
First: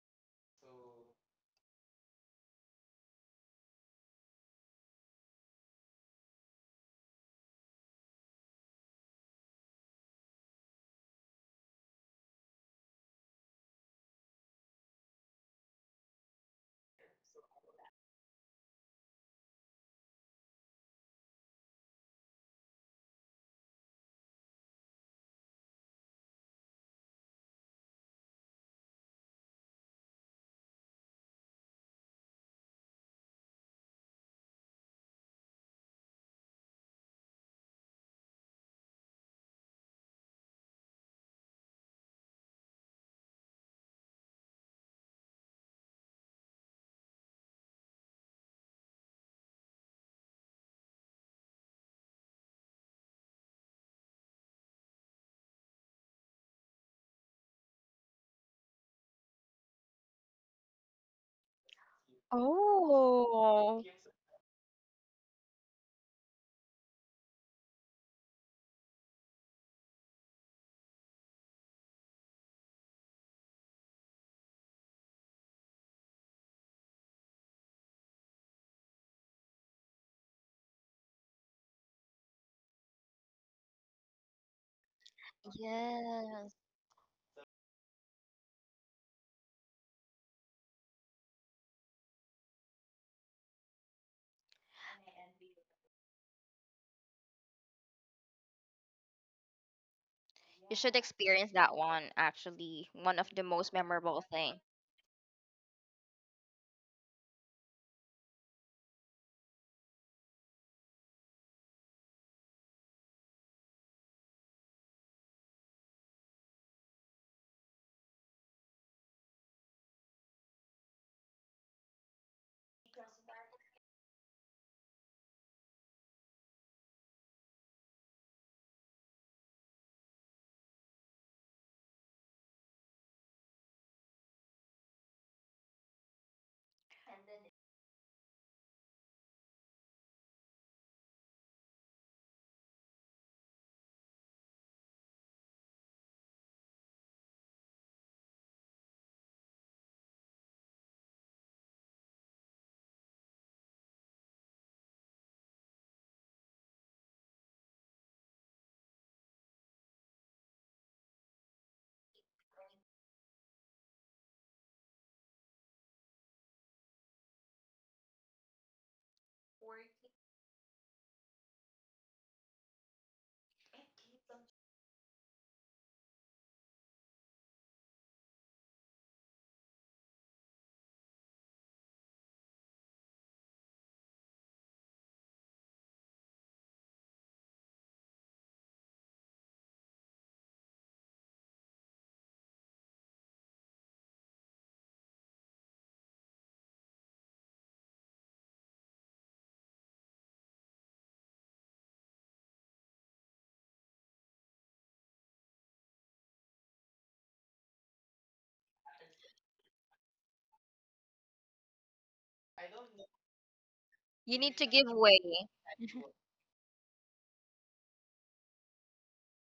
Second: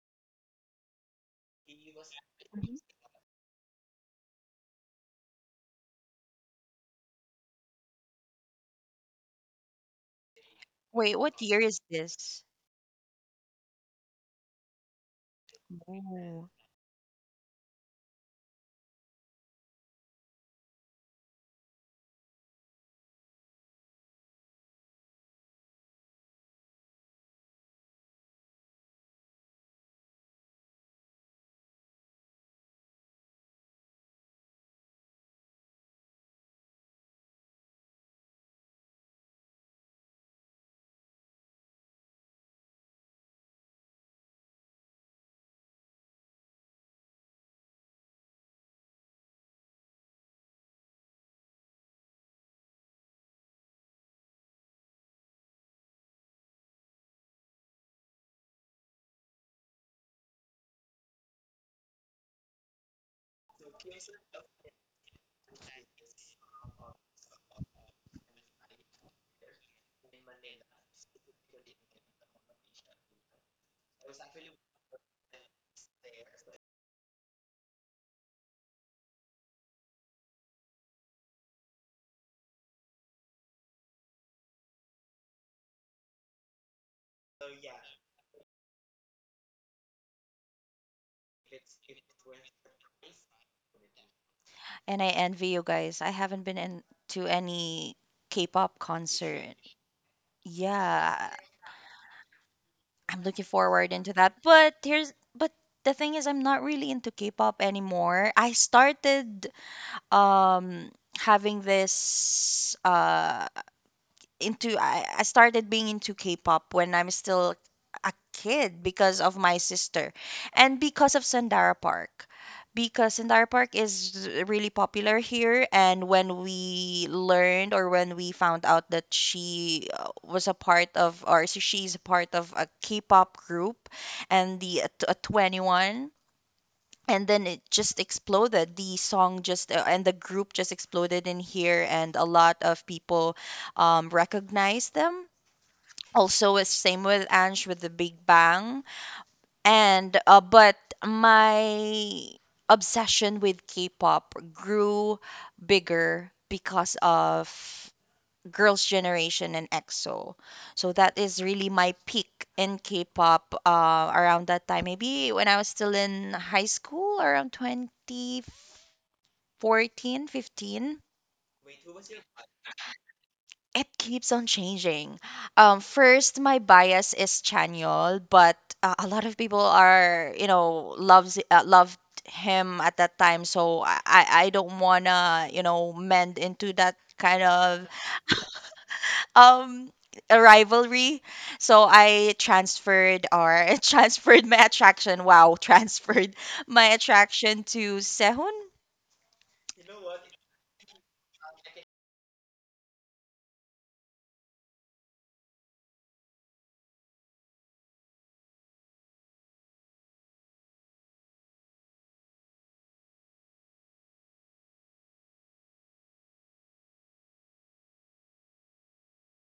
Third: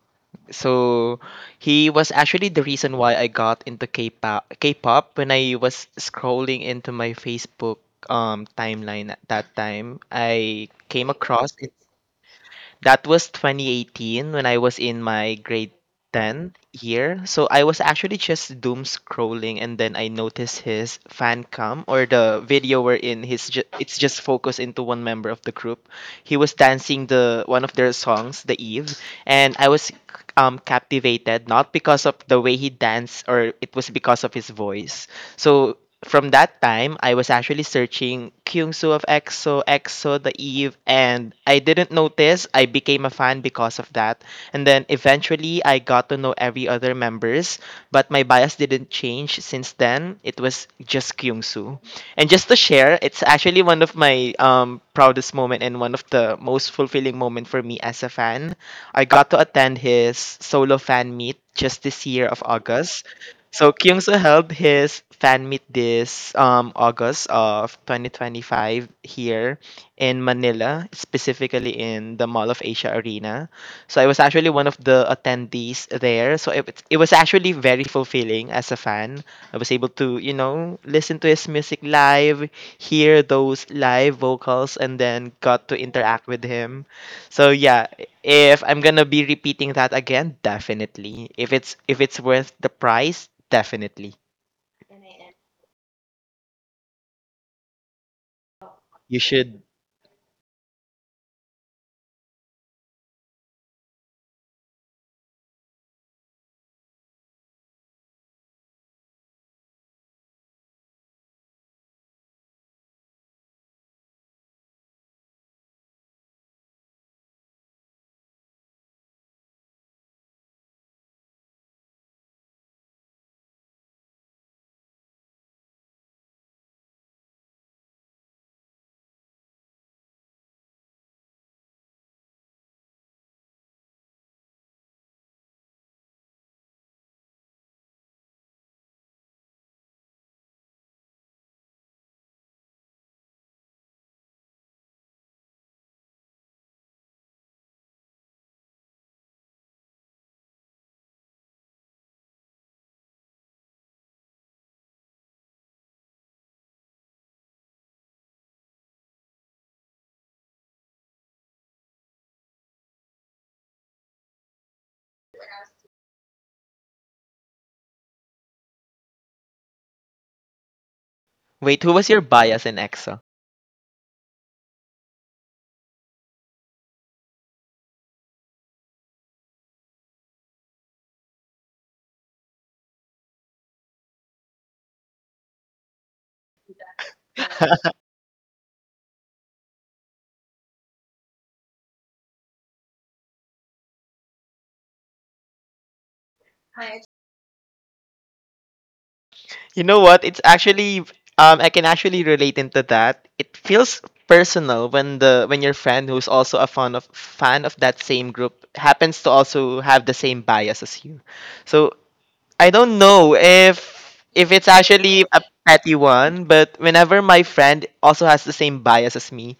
C: So he was actually the
B: Mhm.
C: reason why I got into K-pop. K-pop when I was scrolling into my Facebook um timeline at that time, I came
B: Wait, what
C: across.
B: year is this?
C: That was twenty eighteen when I was in my grade
B: Ooh.
C: ten year. So I was actually just doom scrolling and then I noticed his fan cam or the video wherein his ju- it's just focused into one member of the group. He was dancing the one of their songs, The Eve, and I was um captivated, not because of the way he danced or it was because of his voice. So from that time, I was actually searching Kyungsu of E X O, E X O, The Eve, and I didn't notice I became a fan because of that. And then eventually, I got to know every other members, but my bias didn't change since then. It was just Kyungsu. And just to share, it's actually one of my um, proudest moment and one of the most fulfilling moment for me as a fan. I got to attend his solo fan meet just this year of August, so
A: Oh.
C: Kyungso held his fan meet this um, August of twenty twenty-five here in Manila, specifically in the Mall of Asia Arena. So I was actually one of the attendees there. So it, was- it was actually very fulfilling as a fan. I was able to, you know, listen to his music live, hear those live vocals, and then got to interact with
A: Yes.
C: him. So yeah, if I'm gonna be repeating that again, definitely. If it's if it's worth the price, definitely.
B: And I envy you guys. I haven't been in to any K-pop
C: You
B: concert.
C: should
A: You should
B: Yeah,
A: experience that one, actually. One
B: I'm
A: of the
B: looking
A: most
B: forward into
A: memorable
B: that.
A: thing.
B: But here's but the thing is I'm not really into K-pop anymore. I started um having this uh into I, I started being into K-pop when I'm still a kid because of my sister and because of Sandara Park. Because Sandara Park is really popular here, and when we learned or when we found out that she uh, was a part of, or she's a part of a K-pop group and the uh, t- uh, twenty one, and then it just exploded the song just uh, and the group just exploded in here, and a lot of people um, recognized them, also it's same with Ange with the Big Bang, and uh, but my obsession with K-pop grew bigger because of Girls' Generation and EXO. So that is really my peak in K-pop, uh, around that time. Maybe when I was still in high school, around twenty fourteen, fifteen.
C: wait. Who was your bias in E X O?
B: It keeps on changing. Um, first, my bias is Chanyol, but uh, a lot of people are, you know, loves uh, loved him at that time. So I I I don't wanna, you know, mend into that kind of um a rivalry. So I transferred or <laughs> transferred my attraction. Wow, <laughs> transferred my attraction to Sehun.
C: You know what? It's actually um I can actually relate into that. It feels personal when the when your friend who's also a fan of fan of that same group happens to also have the same bias as you. So I don't know if
A: You
C: if
A: need
C: it's
A: to give way.
C: actually a petty one, but whenever my friend also has the same bias as me,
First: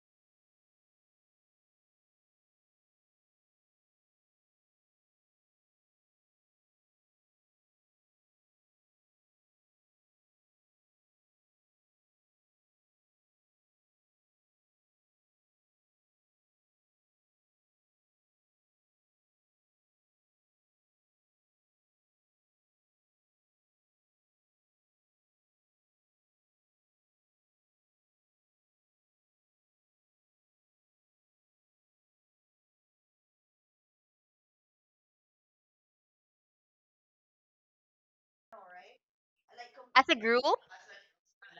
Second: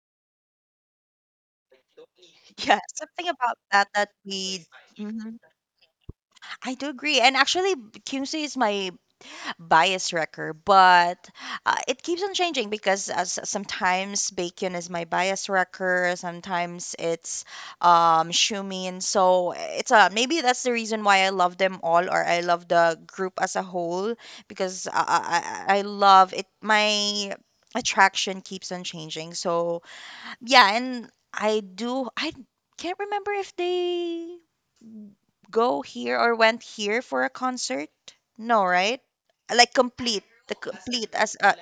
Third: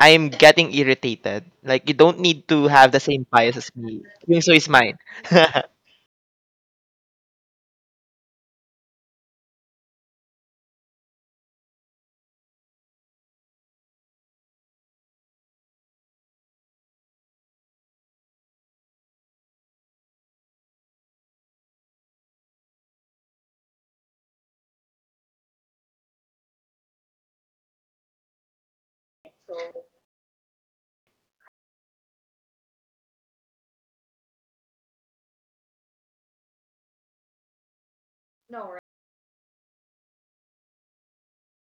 C: I'm getting irritated. Like you don't need to
B: Yeah,
C: have the
B: something
C: same
B: about
C: bias as
B: that that
C: me. Yung so
B: we.
C: is mine.
B: Mhm.
C: <laughs>
B: I do agree, and actually, Kimsey is my bias wrecker, but uh, it keeps on changing because uh, s- sometimes bacon is my bias wrecker, sometimes it's um, shumin. So it's a maybe that's the reason why I love them all, or I love the group as a whole because I, I, I I love it. My attraction keeps on changing. So yeah, and I do I can't remember if they go here or went here for a concert? No, right? Like
A: As a
B: complete,
A: group?
B: the complete as uh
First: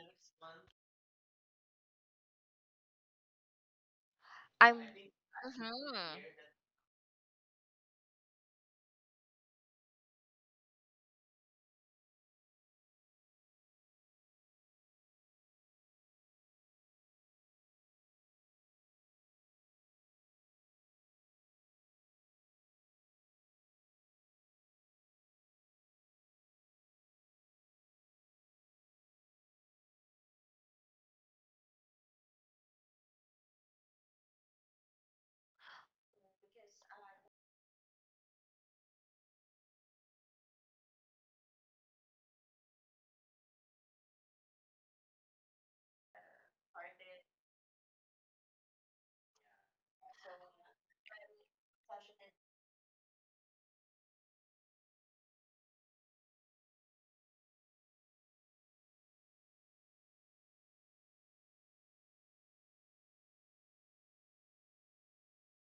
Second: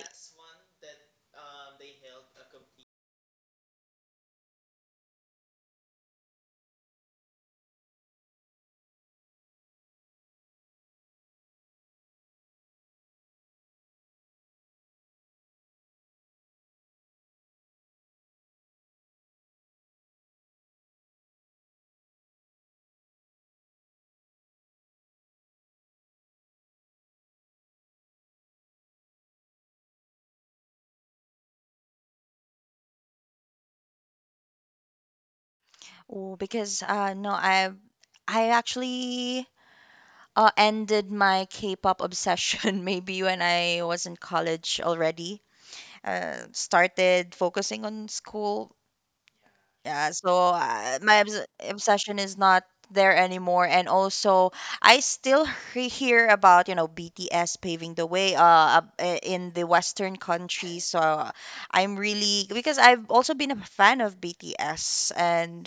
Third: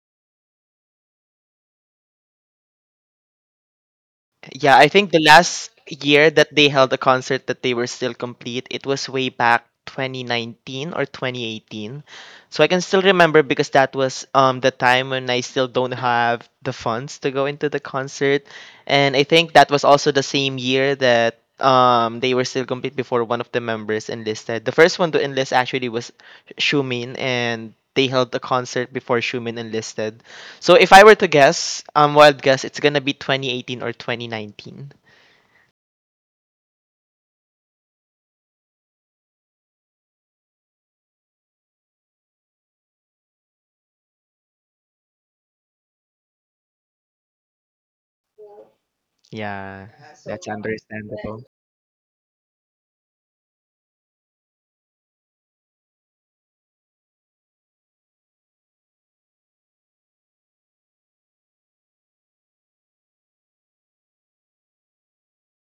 C: Yeah,
A: I'm.
C: I think the last
A: Mhm.
C: year that they held a concert that they were still complete, it was way back twenty nineteen or twenty eighteen. So I can still remember because that was um the time when I still don't have the funds to go into the concert. And I think that was also the same year that um they were still complete before one of the members enlisted. The first one to enlist actually was Shumin, and they held a concert before Shumin enlisted. So if I were to guess, um, wild guess, it's gonna be twenty eighteen or twenty nineteen.
B: Oh, because uh no, I I actually uh ended my K-pop obsession <laughs> maybe when I was in college already. Uh started focusing on school.
C: Yeah,
B: Yeah,
C: that's
B: so uh, my
C: understandable.
B: obs- obsession is not there anymore, and also I still <laughs> he- hear about you know B T S paving the way uh up- uh, in the Western countries. So uh, I'm really because I've also been a fan of B T S, and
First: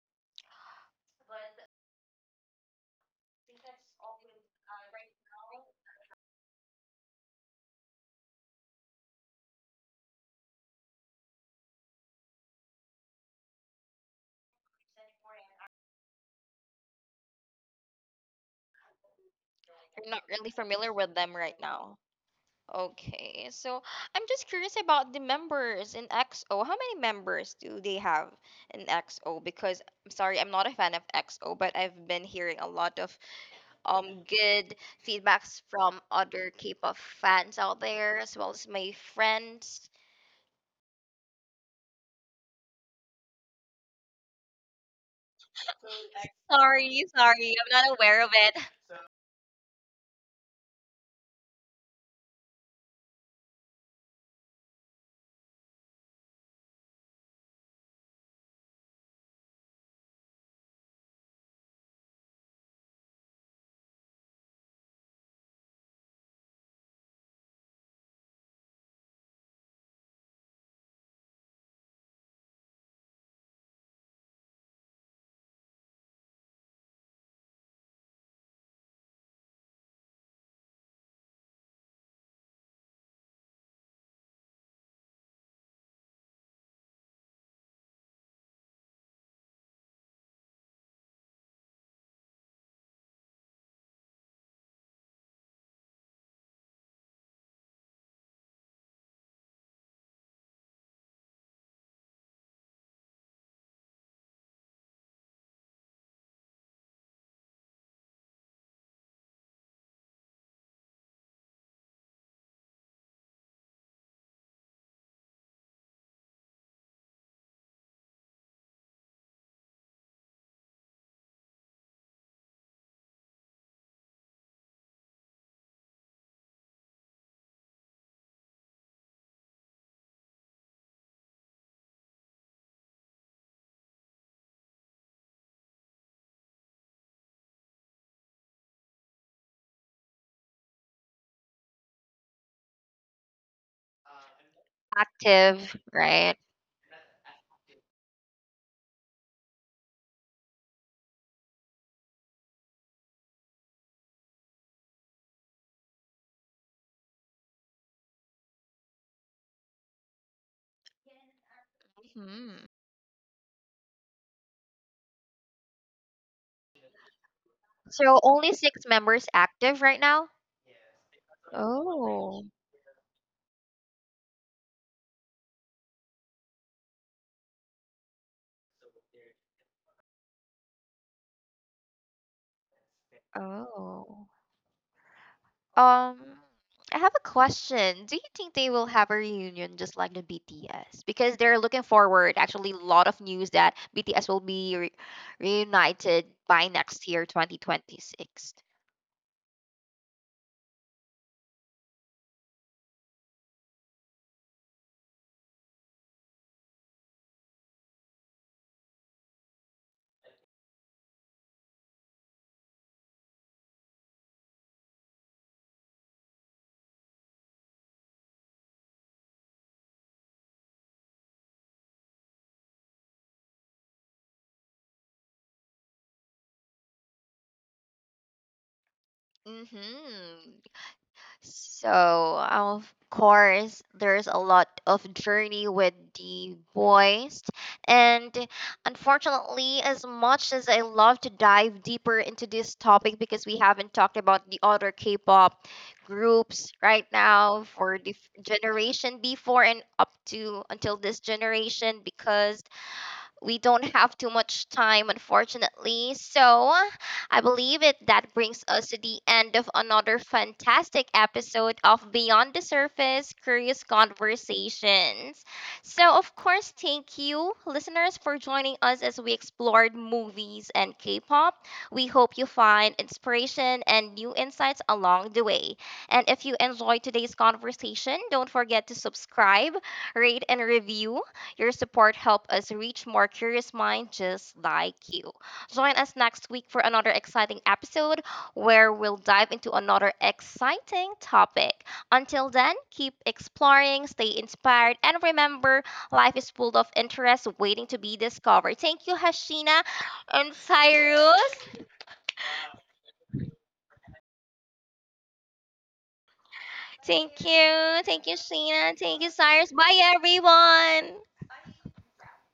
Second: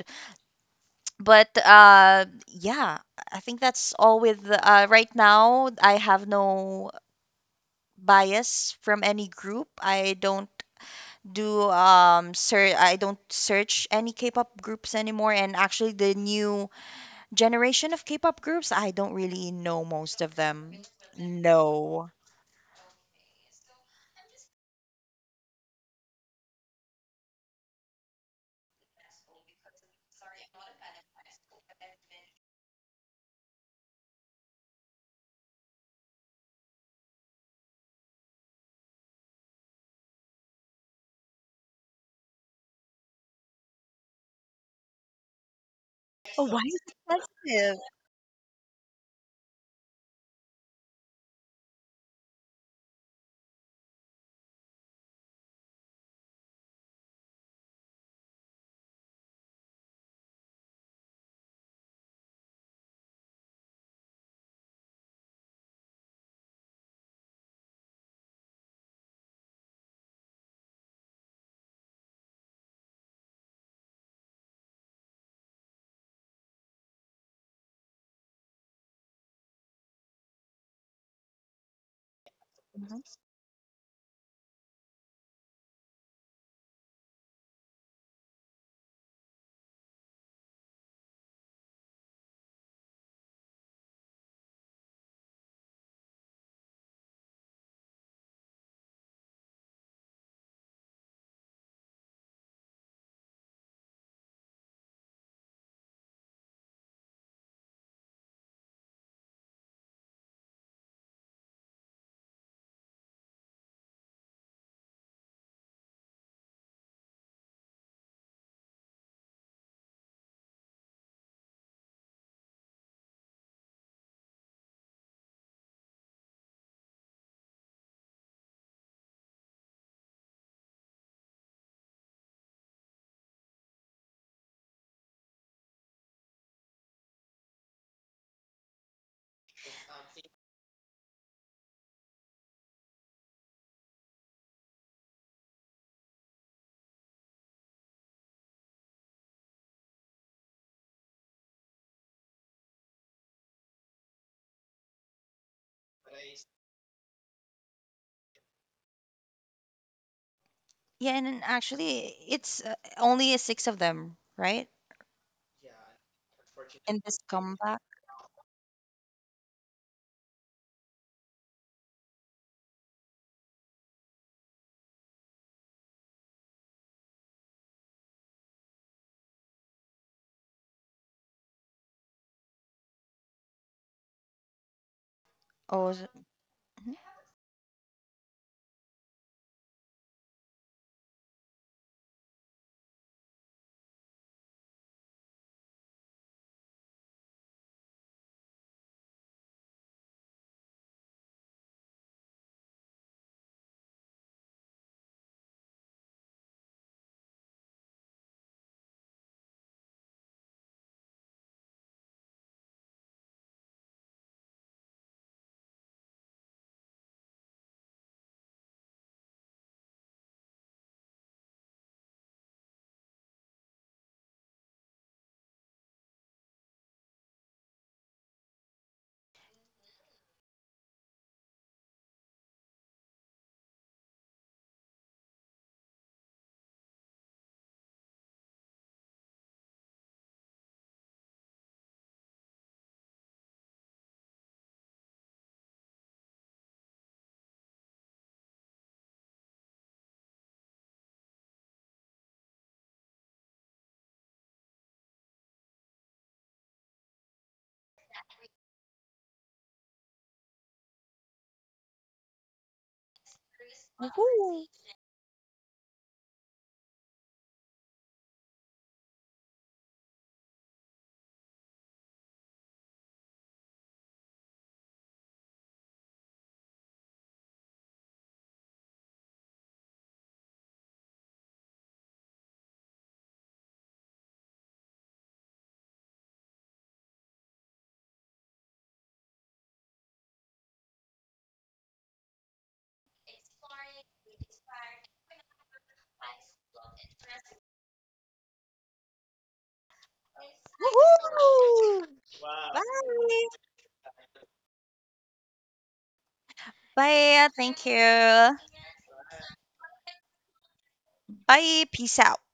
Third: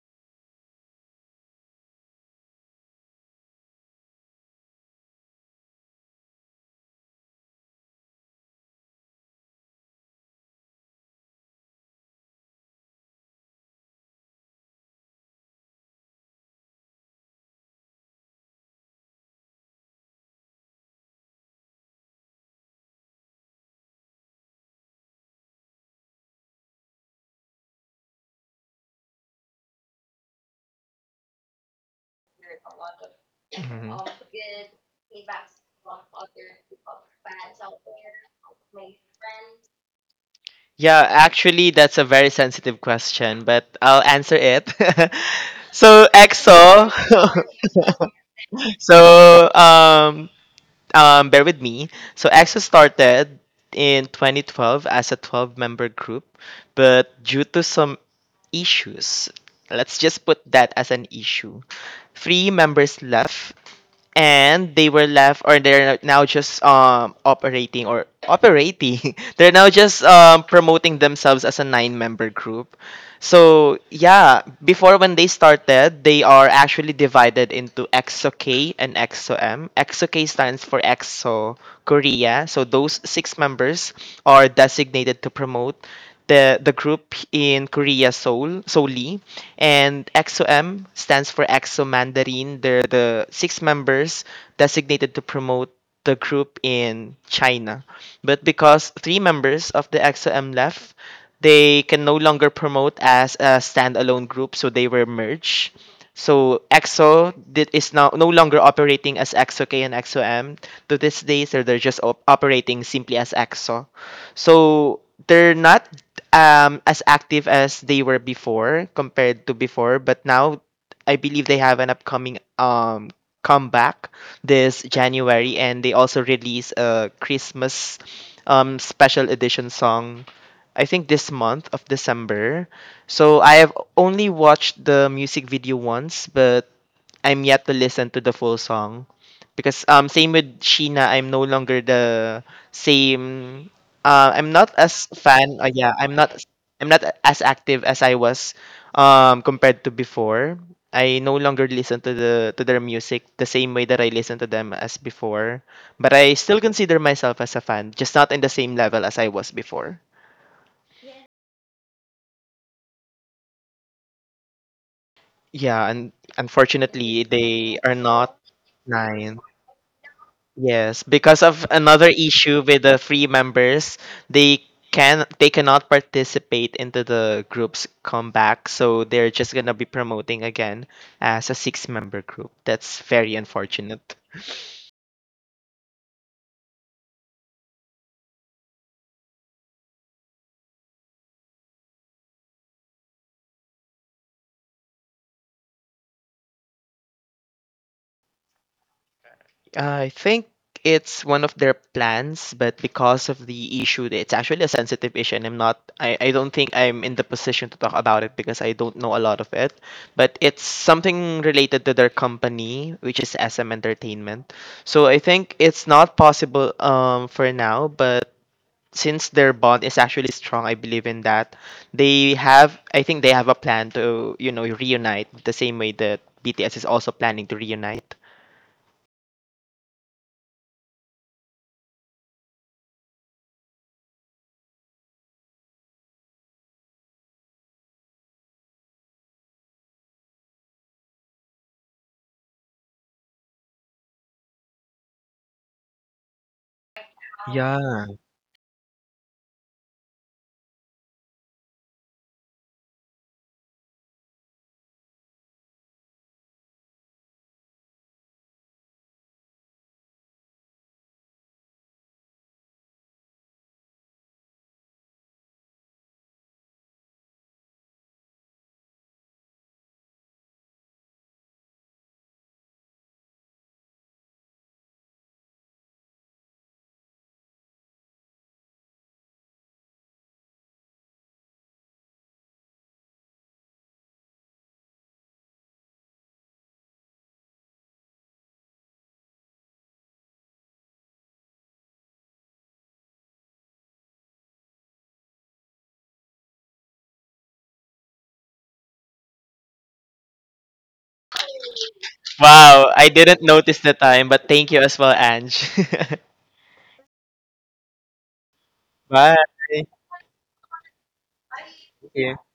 B: but uh yeah, I think that's all with uh right now. I have no bias from any group. I don't do um sir I don't search any K-pop groups anymore, and actually the new generation of K-pop groups I don't really know
A: You're
B: most
A: not
B: of
A: really
B: them.
A: familiar with them right now.
B: No.
A: Okay, so I'm just curious about the members in X O. How many members do they have in X O? Because I'm sorry, I'm not a fan of X O, but I've been hearing a lot of
C: Mhm.
A: um good feedbacks from other K-pop fans out there, as well as my friends.
C: Yeah, actually, that's a very sensitive question, but I'll answer it. <laughs> So
B: Oh, why is it
A: Sorry,
C: EXO, <laughs>
A: sorry.
B: sensitive?
A: I'm not aware of it.
C: so um, um, bear with me. So EXO started in twenty twelve as a twelve-member group, but due to some issues, let's just put that as an issue. Three members left, and they were left, or they're now just um operating or operating <laughs> they're now just um promoting themselves as a nine member group. So yeah, before, when they started, they are actually divided into exo k and exo m exo k stands for EXO Korea. So those
B: Mhm.
C: six members are designated to promote the the group in Korea, Seoul, solely. And EXO-M stands for EXO Mandarin. They're the six members designated to promote the group in China. But because three members of the EXO-M left, they can no longer promote as a standalone group, so they were merged. So EXO did, is now no longer operating as EXO-K and EXO-M. To this day, so they're just op- operating simply as EXO. So they're not um as active as they were before, compared to before but now I believe they have an upcoming um comeback this January, and they also release a Christmas um special edition song, I think this month of December. So I have only watched the music video once, but I'm yet to listen to the full song, because um same with Sheena, I'm no longer the same. uh, I'm not
A: <laughs>
C: as fan. Uh,
A: Active,
C: yeah, I'm
A: right?
C: not. I'm not as active as I was, um, compared to before. I no longer listen to the to their music the same way that I listen to them as before. But I still consider myself as a fan, just not in the same level as I was before.
B: Yeah, and then actually it's
A: Hmm.
B: uh, only a six of them, right?
C: Yeah, and
B: In this
C: unfortunately, they
B: comeback.
C: are
A: So
C: not
A: only six members
C: nine.
A: active right now?
C: Yes, because of another
A: Oh,
C: issue with the free members, they can they cannot participate into the group's comeback, so they're just gonna be promoting again as a six member group. That's very unfortunate.
A: oh.
B: Oh, is it-.
A: Um,
B: Mhm.
A: I have a question. Do you think they will have a reunion just like the B T S? Because they're looking forward. Actually, a lot of news that B T S will be re- reunited by next year, twenty twenty-six.
C: I think it's one of their plans, but because of the issue, it's actually a sensitive issue, and I'm not, I, I don't think I'm in the position to talk about it because I don't know a lot of it. But it's something related to their company, which is S M Entertainment. So I think it's not possible, um, for now, but since their bond is actually strong, I believe in that. They have, I think they have a plan to, you know, reunite the same way that B T S is also planning to reunite.
A: Mm-hmm. So, of course, there's a lot of journey with the boys. And unfortunately, as much as I love to dive deeper into this topic because we haven't talked about the other K pop groups right now for the f- generation before and up to until this generation, because we don't have too much time, unfortunately. So I believe it that brings us to the end of another fantastic episode of Beyond the Surface Curious
B: Woohoo.
A: Conversations. So, of course, thank you, listeners, for joining us as we explored movies and K pop. We hope you find inspiration and new insights along the way. And if you enjoyed today's conversation, don't forget to subscribe, rate, and review. Your support help us reach more curious minds just like you. Join us next week for another exciting episode where we'll dive into another exciting topic. Until then, keep exploring, stay inspired, and remember, life is full of interest waiting to be discovered. Thank you, Hashina and Cyrus.
B: Woohoo.
C: Wow, I
B: Bye.
C: didn't notice the time, but thank you as well, Ange. <laughs>
A: Thank
B: Bye. Thank
A: you. Thank you,
B: you.
A: Sheena. Thank you,
C: Bye.
A: Cyrus. Bye, everyone.
B: Bye.
C: Thank
B: Peace out.
C: you.